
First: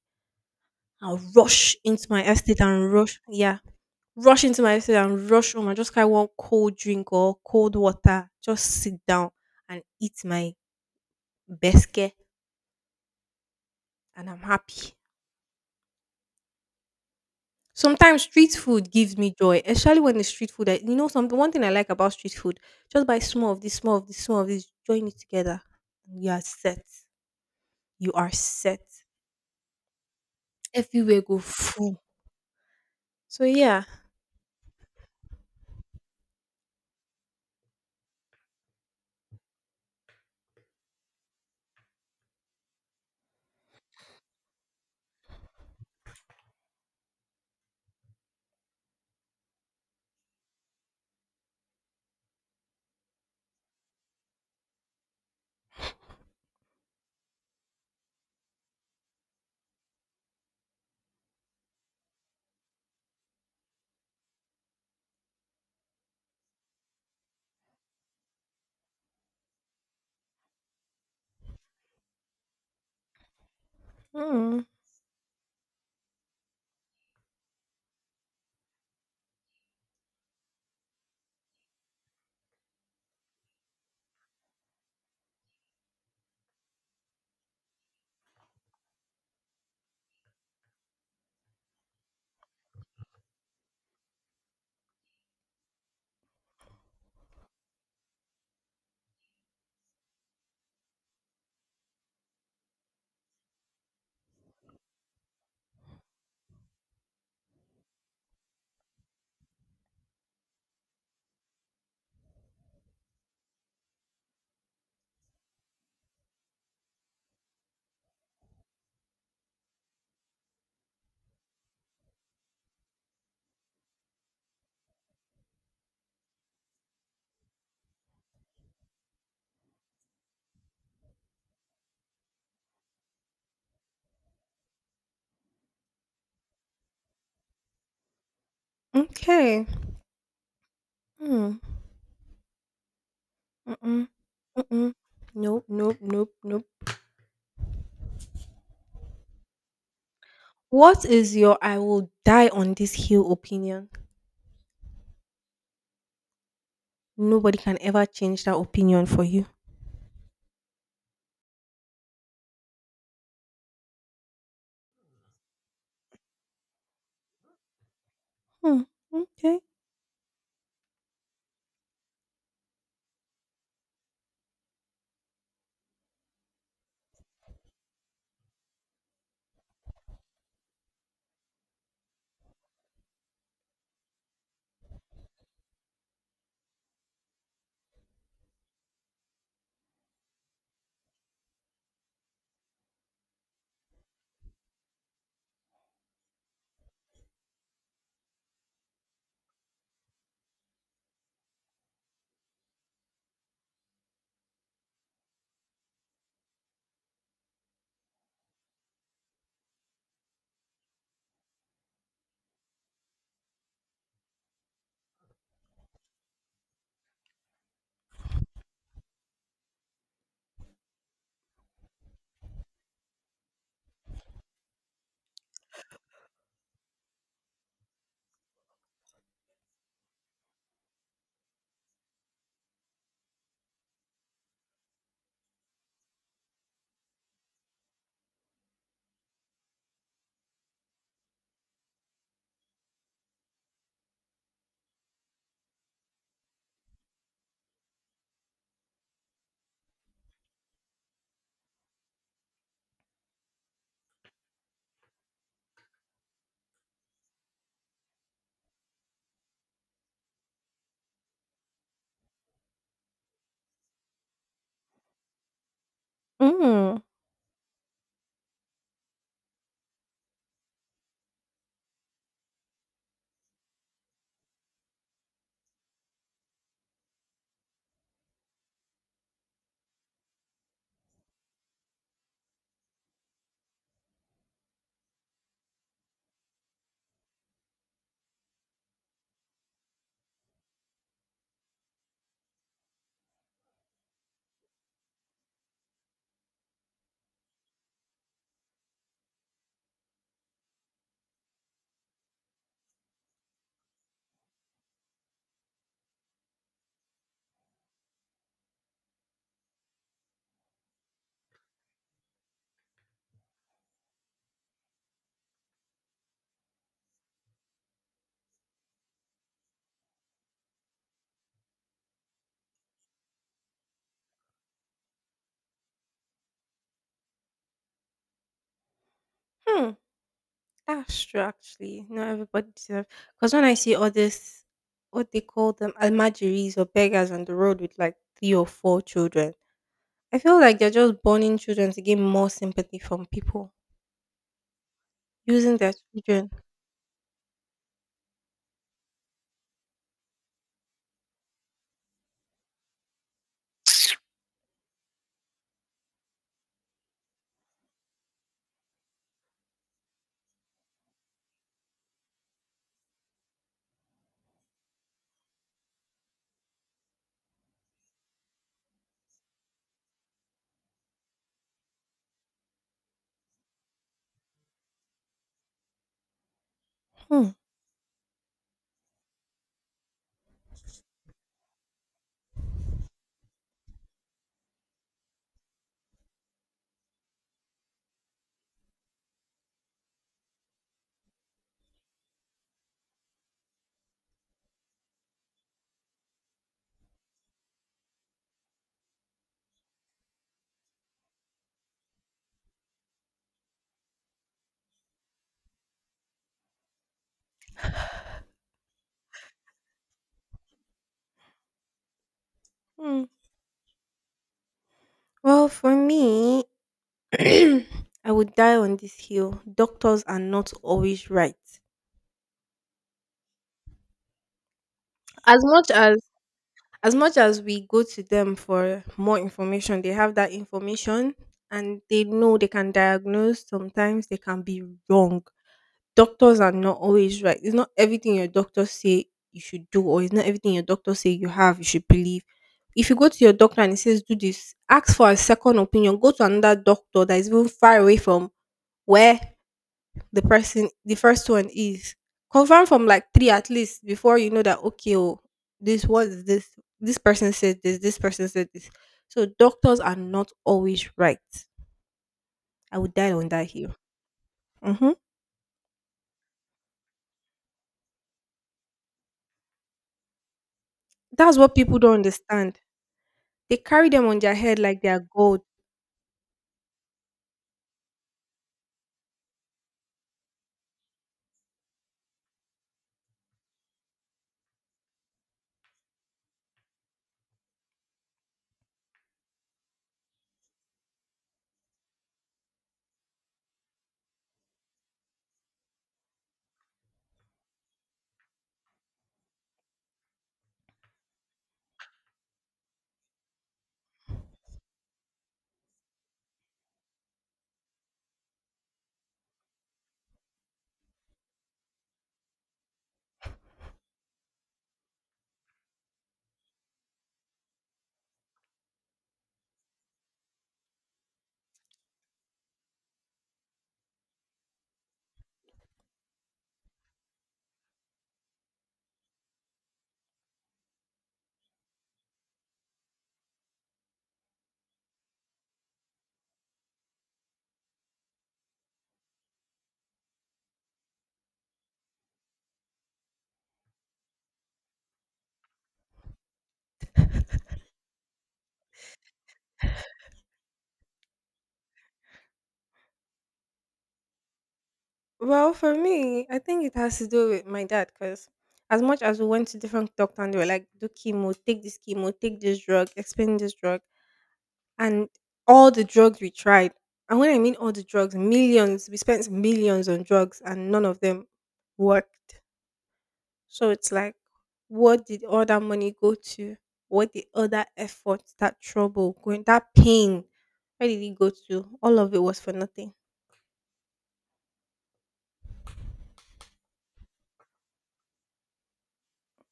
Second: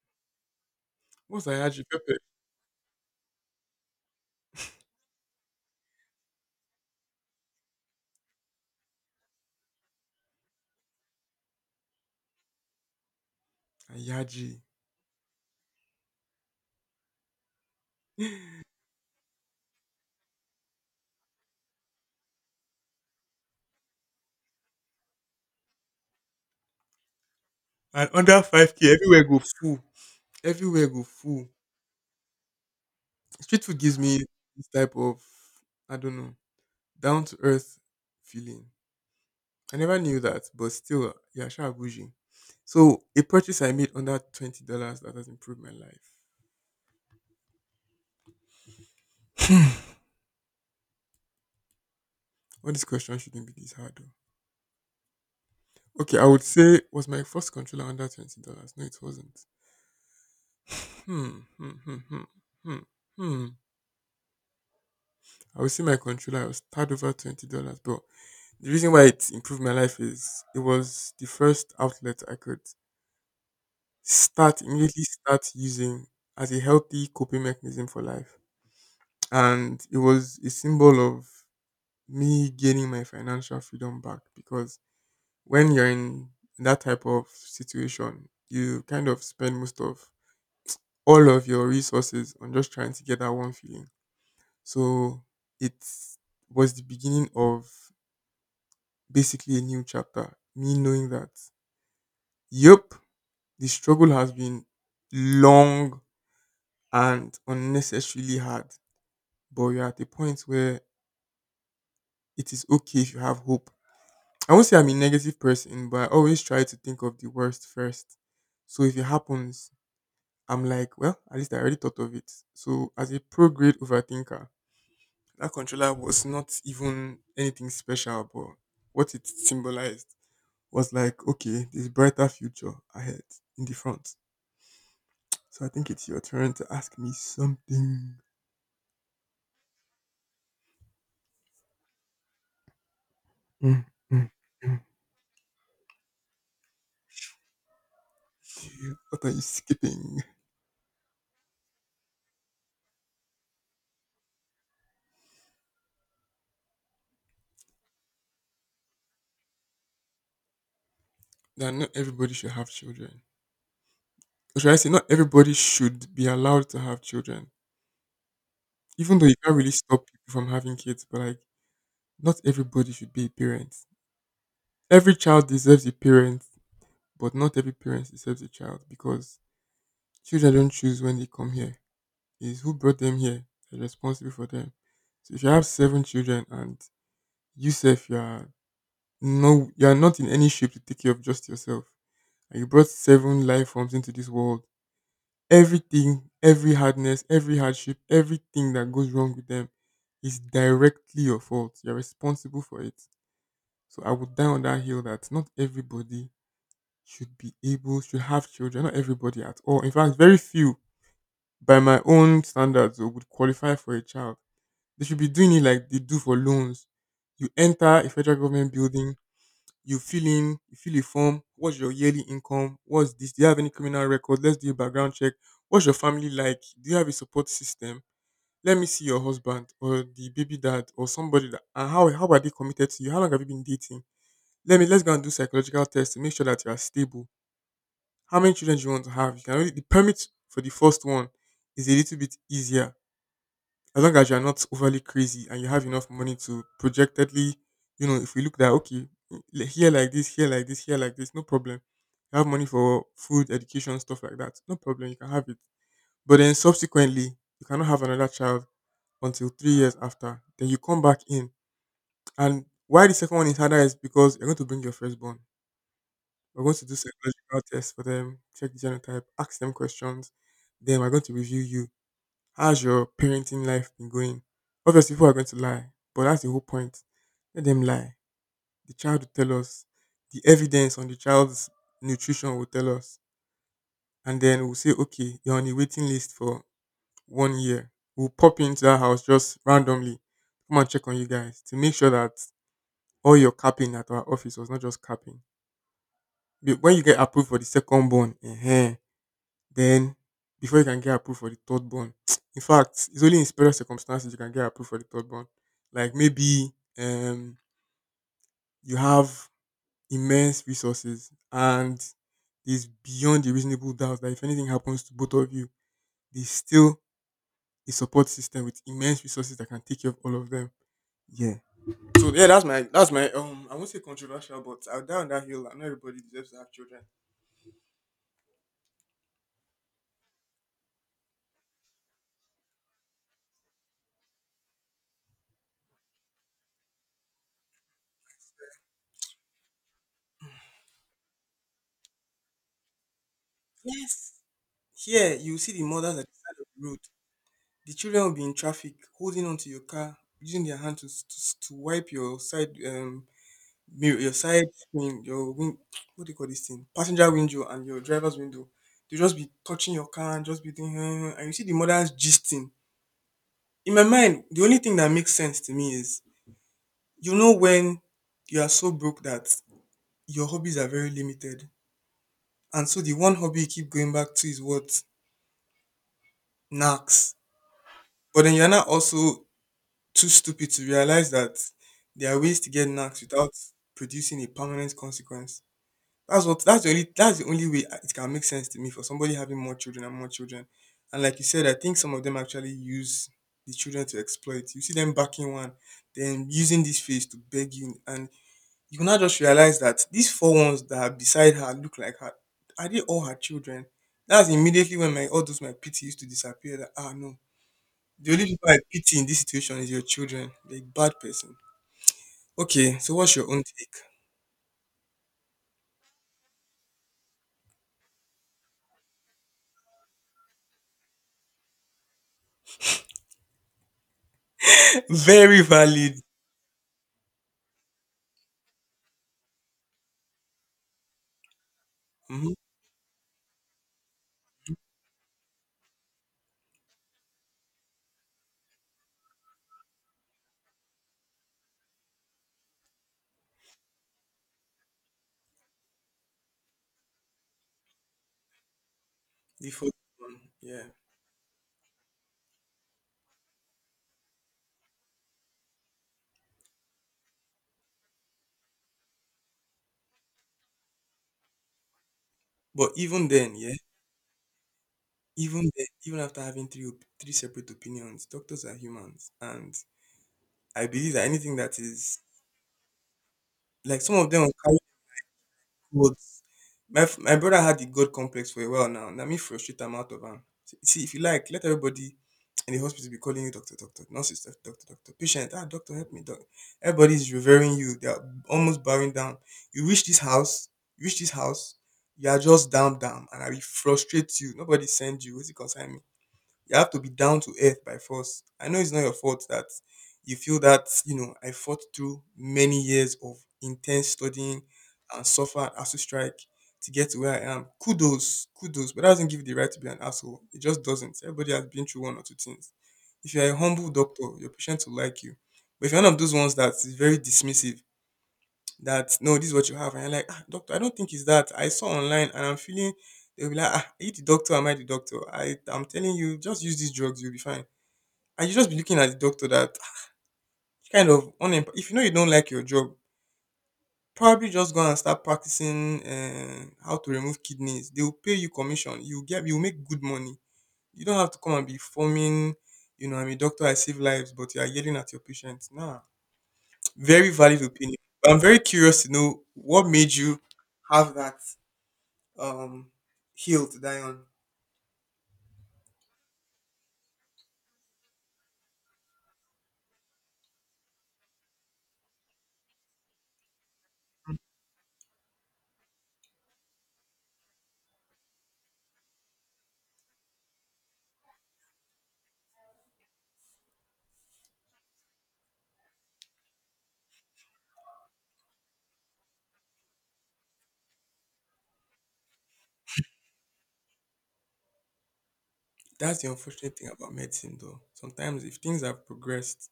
S2: I'll
S1: What's
S2: rush
S1: ayaji
S2: into
S1: pepper?
S2: my estate and rush. Yeah. Rush into my seat and rush home and just carry one cold drink or cold water, just sit down and eat my biscuit and I'm
S1: Ayaji.
S2: happy. Sometimes street food gives me joy, especially when the street food. Something. One thing I like about street food, just buy small of this, small of this, small of this, join it together, and you are set.
S1: And
S2: You are
S1: under five
S2: set.
S1: k, everywhere go full. Everywhere go
S2: Everywhere go
S1: full.
S2: full. So
S1: Street food
S2: yeah.
S1: gives me this type of I don't know down to earth feeling. I never knew that, but still, yeah, sure, bougie. So a purchase I made under $20 that has improved my life. [laughs] All these questions shouldn't be this hard, though. Okay, I would say was my first controller under $20. No, it wasn't. Hmm, hmm, hmm, hmm, hmm. hmm. I would say my controller was tad over $20, but the reason why it improved my life is it was the first outlet I could
S2: Mm,
S1: start using as a healthy coping mechanism for life, and it was a symbol of me gaining my financial freedom back because when you're in that type of situation, you kind of spend most of all of your resources on just trying to get that one feeling. So it was the beginning of basically a new chapter. Me knowing that, yep, the struggle has been long and unnecessarily hard, but you're at a point where it is okay if you have hope. I won't say I'm a negative person, but I always try to think of the worst first. So if it happens, I'm like, well, at least I already thought of it. So as a pro grade overthinker, that controller was not even anything special, but what it symbolized was like, okay, there's brighter future ahead in the front. So I think it's your turn to ask me something.
S2: okay. Mm,
S1: Mm,
S2: mm-mm,
S1: mm, mm.
S2: mm-mm. Nope. Nope. Nope. Nope.
S1: What are you skipping?
S2: What is your "I will die on this hill" opinion? Nobody can ever change that opinion for you.
S1: That not everybody should have children. Or should I say, not everybody should be allowed to have children.
S2: Hmm.
S1: Even though you can't
S2: Okay.
S1: really stop people from having kids, but like not everybody should be a parent. Every child deserves a parent, but not every parent deserves a child because children don't choose when they come here. It's who brought them here. They're responsible for them. So if you have seven children and yourself, you are no, you are not in any shape to take care of just yourself. And you brought seven life forms into this world. Everything, every hardness, every hardship, everything that goes wrong with them is directly your fault. You're responsible for it. So I would die on that hill that not everybody should be able should have children. Not everybody at all. In fact, very few by my own standards though, would qualify for a child. They should be doing it like they do for loans. You enter a federal government building, you fill a form. What's your yearly income? What's this? Do you have any criminal record? Let's do a background check. What's your family like? Do you have a support system? Let me see your husband or the baby dad or somebody that. And how are they committed to you? How long have you been dating? Let's go and do psychological tests to make sure that you are stable. How many children do you want to have? You can only the permit for the first one is a little bit easier as long as you are not overly crazy and you have enough money to projectedly, you know, if we look that okay, here like this, here like this, here like this, no problem. You have money for food, education, stuff like that, no problem. You can have it. But then subsequently, you cannot have another child until 3 years after. Then you come back in, and why the second one is harder is because you're going to bring your firstborn. We're going to do
S2: Mm.
S1: psychological tests for them, check the genotype, ask them questions. Then we're going to review you. How's your parenting life been going? Obviously, people are going to lie, but that's the whole point. Let them lie. The child will tell us. The evidence on the child's nutrition will tell us. And then we'll say, okay, you're on a waiting list for 1 year. We'll pop into our house just randomly. Come and check on you guys to make sure that all your capping at our office was not just capping. When you get approved for the second born, eh? Then before you can get approved for the third born, [tsk] in fact, it's only in special circumstances you can get approved for the third born. Like maybe um you have immense resources and it's beyond a reasonable doubt that if anything happens to both of you, there's still a support system with immense resources that can take care of all of them. Yeah. So yeah, that's my I won't say controversial, but I'll die on that hill. Not everybody deserves to have children.
S2: Hmm. That's true, actually. Not everybody deserves. Because when I see all this, what they call them, almajiris or beggars on the road with like three or four children, I feel like they're just burning children to gain more sympathy from people,
S1: Yes. Here you see
S2: using
S1: the
S2: their
S1: mothers at the
S2: children.
S1: side of the road. The children will be in traffic, holding onto your car, using their hand to wipe your side mirror, your side screen, your what do you call this thing? Passenger window and your driver's window. They'll just be touching your car and just be doing, "Hmm," and you see the mothers gisting. In my mind, the only thing that makes sense to me is you know when you are so broke that your hobbies are very limited, and so the one hobby you keep going back to is what knacks.
S2: Hmm.
S1: But then you're not also too stupid to realize that there are ways to get knacks without producing a permanent consequence. That's the only way it can make sense to me for somebody having more children. And like you said, I think some of them actually use the children to exploit. You see them backing one, then using this face to beg you, and you will not just realize that these four ones that are beside her look like her. Are they all her children? That's immediately when my all those my pity used to disappear. That ah no, the only people I pity in this situation is your children. They're a bad person. Okay, so
S2: Hmm.
S1: what's your own take?
S2: Well, for me, [clears throat] I would die on this hill. Doctors are not always right.
S1: [laughs]
S2: as
S1: Very
S2: much
S1: valid.
S2: as as much as we go to them for more information, they have that information and they
S1: Hmm.
S2: know they can diagnose, sometimes they can be wrong. Doctors are not always right. It's not everything your doctor say you should do, or it's not everything your doctor say you have you should believe. If you go to your doctor and he says do this, ask for a second opinion. Go to another doctor that is even far away from where
S1: The fourth one,
S2: the
S1: yeah.
S2: person, the first one, is. Confirm from like three at least before you know that, okay, oh, this was this, this person said this, this person said this. So doctors are not always right.
S1: But
S2: I would
S1: even
S2: die on
S1: then,
S2: that
S1: yeah,
S2: hill. Hmm.
S1: even then, even after having three separate opinions, doctors are humans, and I believe that anything
S2: That's what
S1: that
S2: people don't
S1: is
S2: understand. They
S1: like
S2: carry
S1: some
S2: them
S1: of
S2: on
S1: them
S2: their
S1: will
S2: head like they are gold.
S1: But my brother had the god complex for a while now. Let me frustrate him out of him. See, if you like, let everybody in the hospital be calling you doctor, doctor, Nurses, doctor, doctor, doctor, patient. Ah, doctor, help me, doctor. Everybody's revering you. They're almost bowing down. You reach this house, you reach this house, you are just down, down, and I will frustrate you. Nobody send you. What's it concern you have to be down to earth by force. I know it's not your fault that you feel that, you know, I fought through many years of intense studying and suffered ASU strike to get to where I am. Kudos, kudos. But that doesn't give you the right to be an asshole. It just doesn't. Everybody has been through one or two things. If you're a humble doctor, your patient will like you. But if you're one of those ones that is very dismissive, that no, this is what you have. And you're like, ah, doctor, I don't think it's that. I saw online and I'm feeling they'll be like, ah, are you the doctor? Am I the doctor? I'm telling you, just use these drugs, you'll be fine. And you just be looking at the doctor that ah, kind of if you know you don't like your job, probably just go and start practicing how to remove kidneys. They will pay you commission. You make good money. You don't have to come and be forming, you know, I'm a doctor, I save lives, but you are yelling at your patients. Nah. Very valid opinion. But I'm very curious to know what made you have that um heal to die on.
S2: Well, for me, I think it has to do with my dad. Because as much as we went to different doctors, and they were like do chemo, take this chemo, take this drug, explain this drug, and all the drugs we tried, and when I mean all the drugs, millions, we spent millions on drugs, and none of them worked. So it's like, what did all that money go to? What did all that effort, that trouble going, that pain, where did it go to? All of it was for nothing.
S1: That's the unfortunate thing about medicine, though. Sometimes if things have progressed,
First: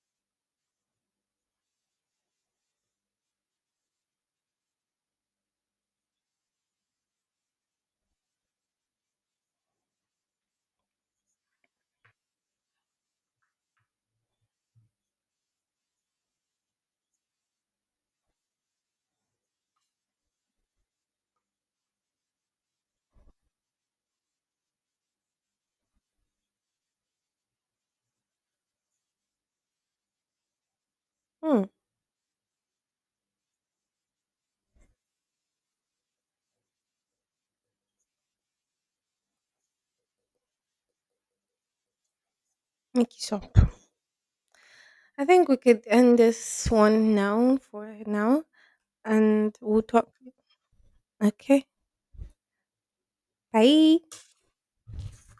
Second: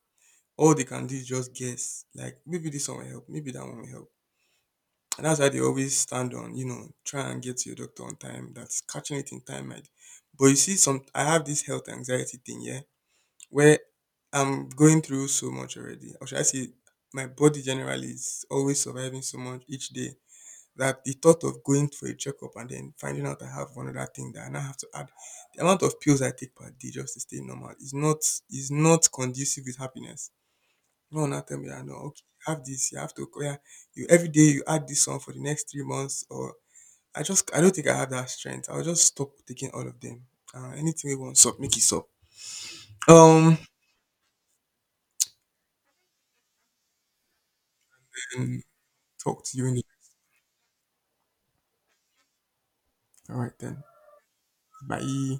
S1: all they can do is just guess. Like maybe this one will help, maybe that one will help, and that's why they always stand on. You know, try and get to your doctor on time. That's catching it in time, might. But you see, some I have this health anxiety thing, yeah, where I'm going through so much already. Or should I say, my body generally is always surviving so much each day that the thought of going for a checkup and then finding out I have one other thing that I now have to add, the amount of pills I take per day just to stay normal is not conducive with happiness. No one now tell
S2: Hmm.
S1: me that no, okay, you have this, you have to yeah, you every day you add this one for the next 3 months or I don't think I have that strength. I'll just stop taking all of them. Anything we want sup, make it sup.
S2: Make it
S1: Um
S2: up. I think we could end this one now for now,
S1: and talk
S2: and
S1: to you in
S2: we'll
S1: the
S2: talk. Okay,
S1: all right then.
S2: bye.
S1: Bye.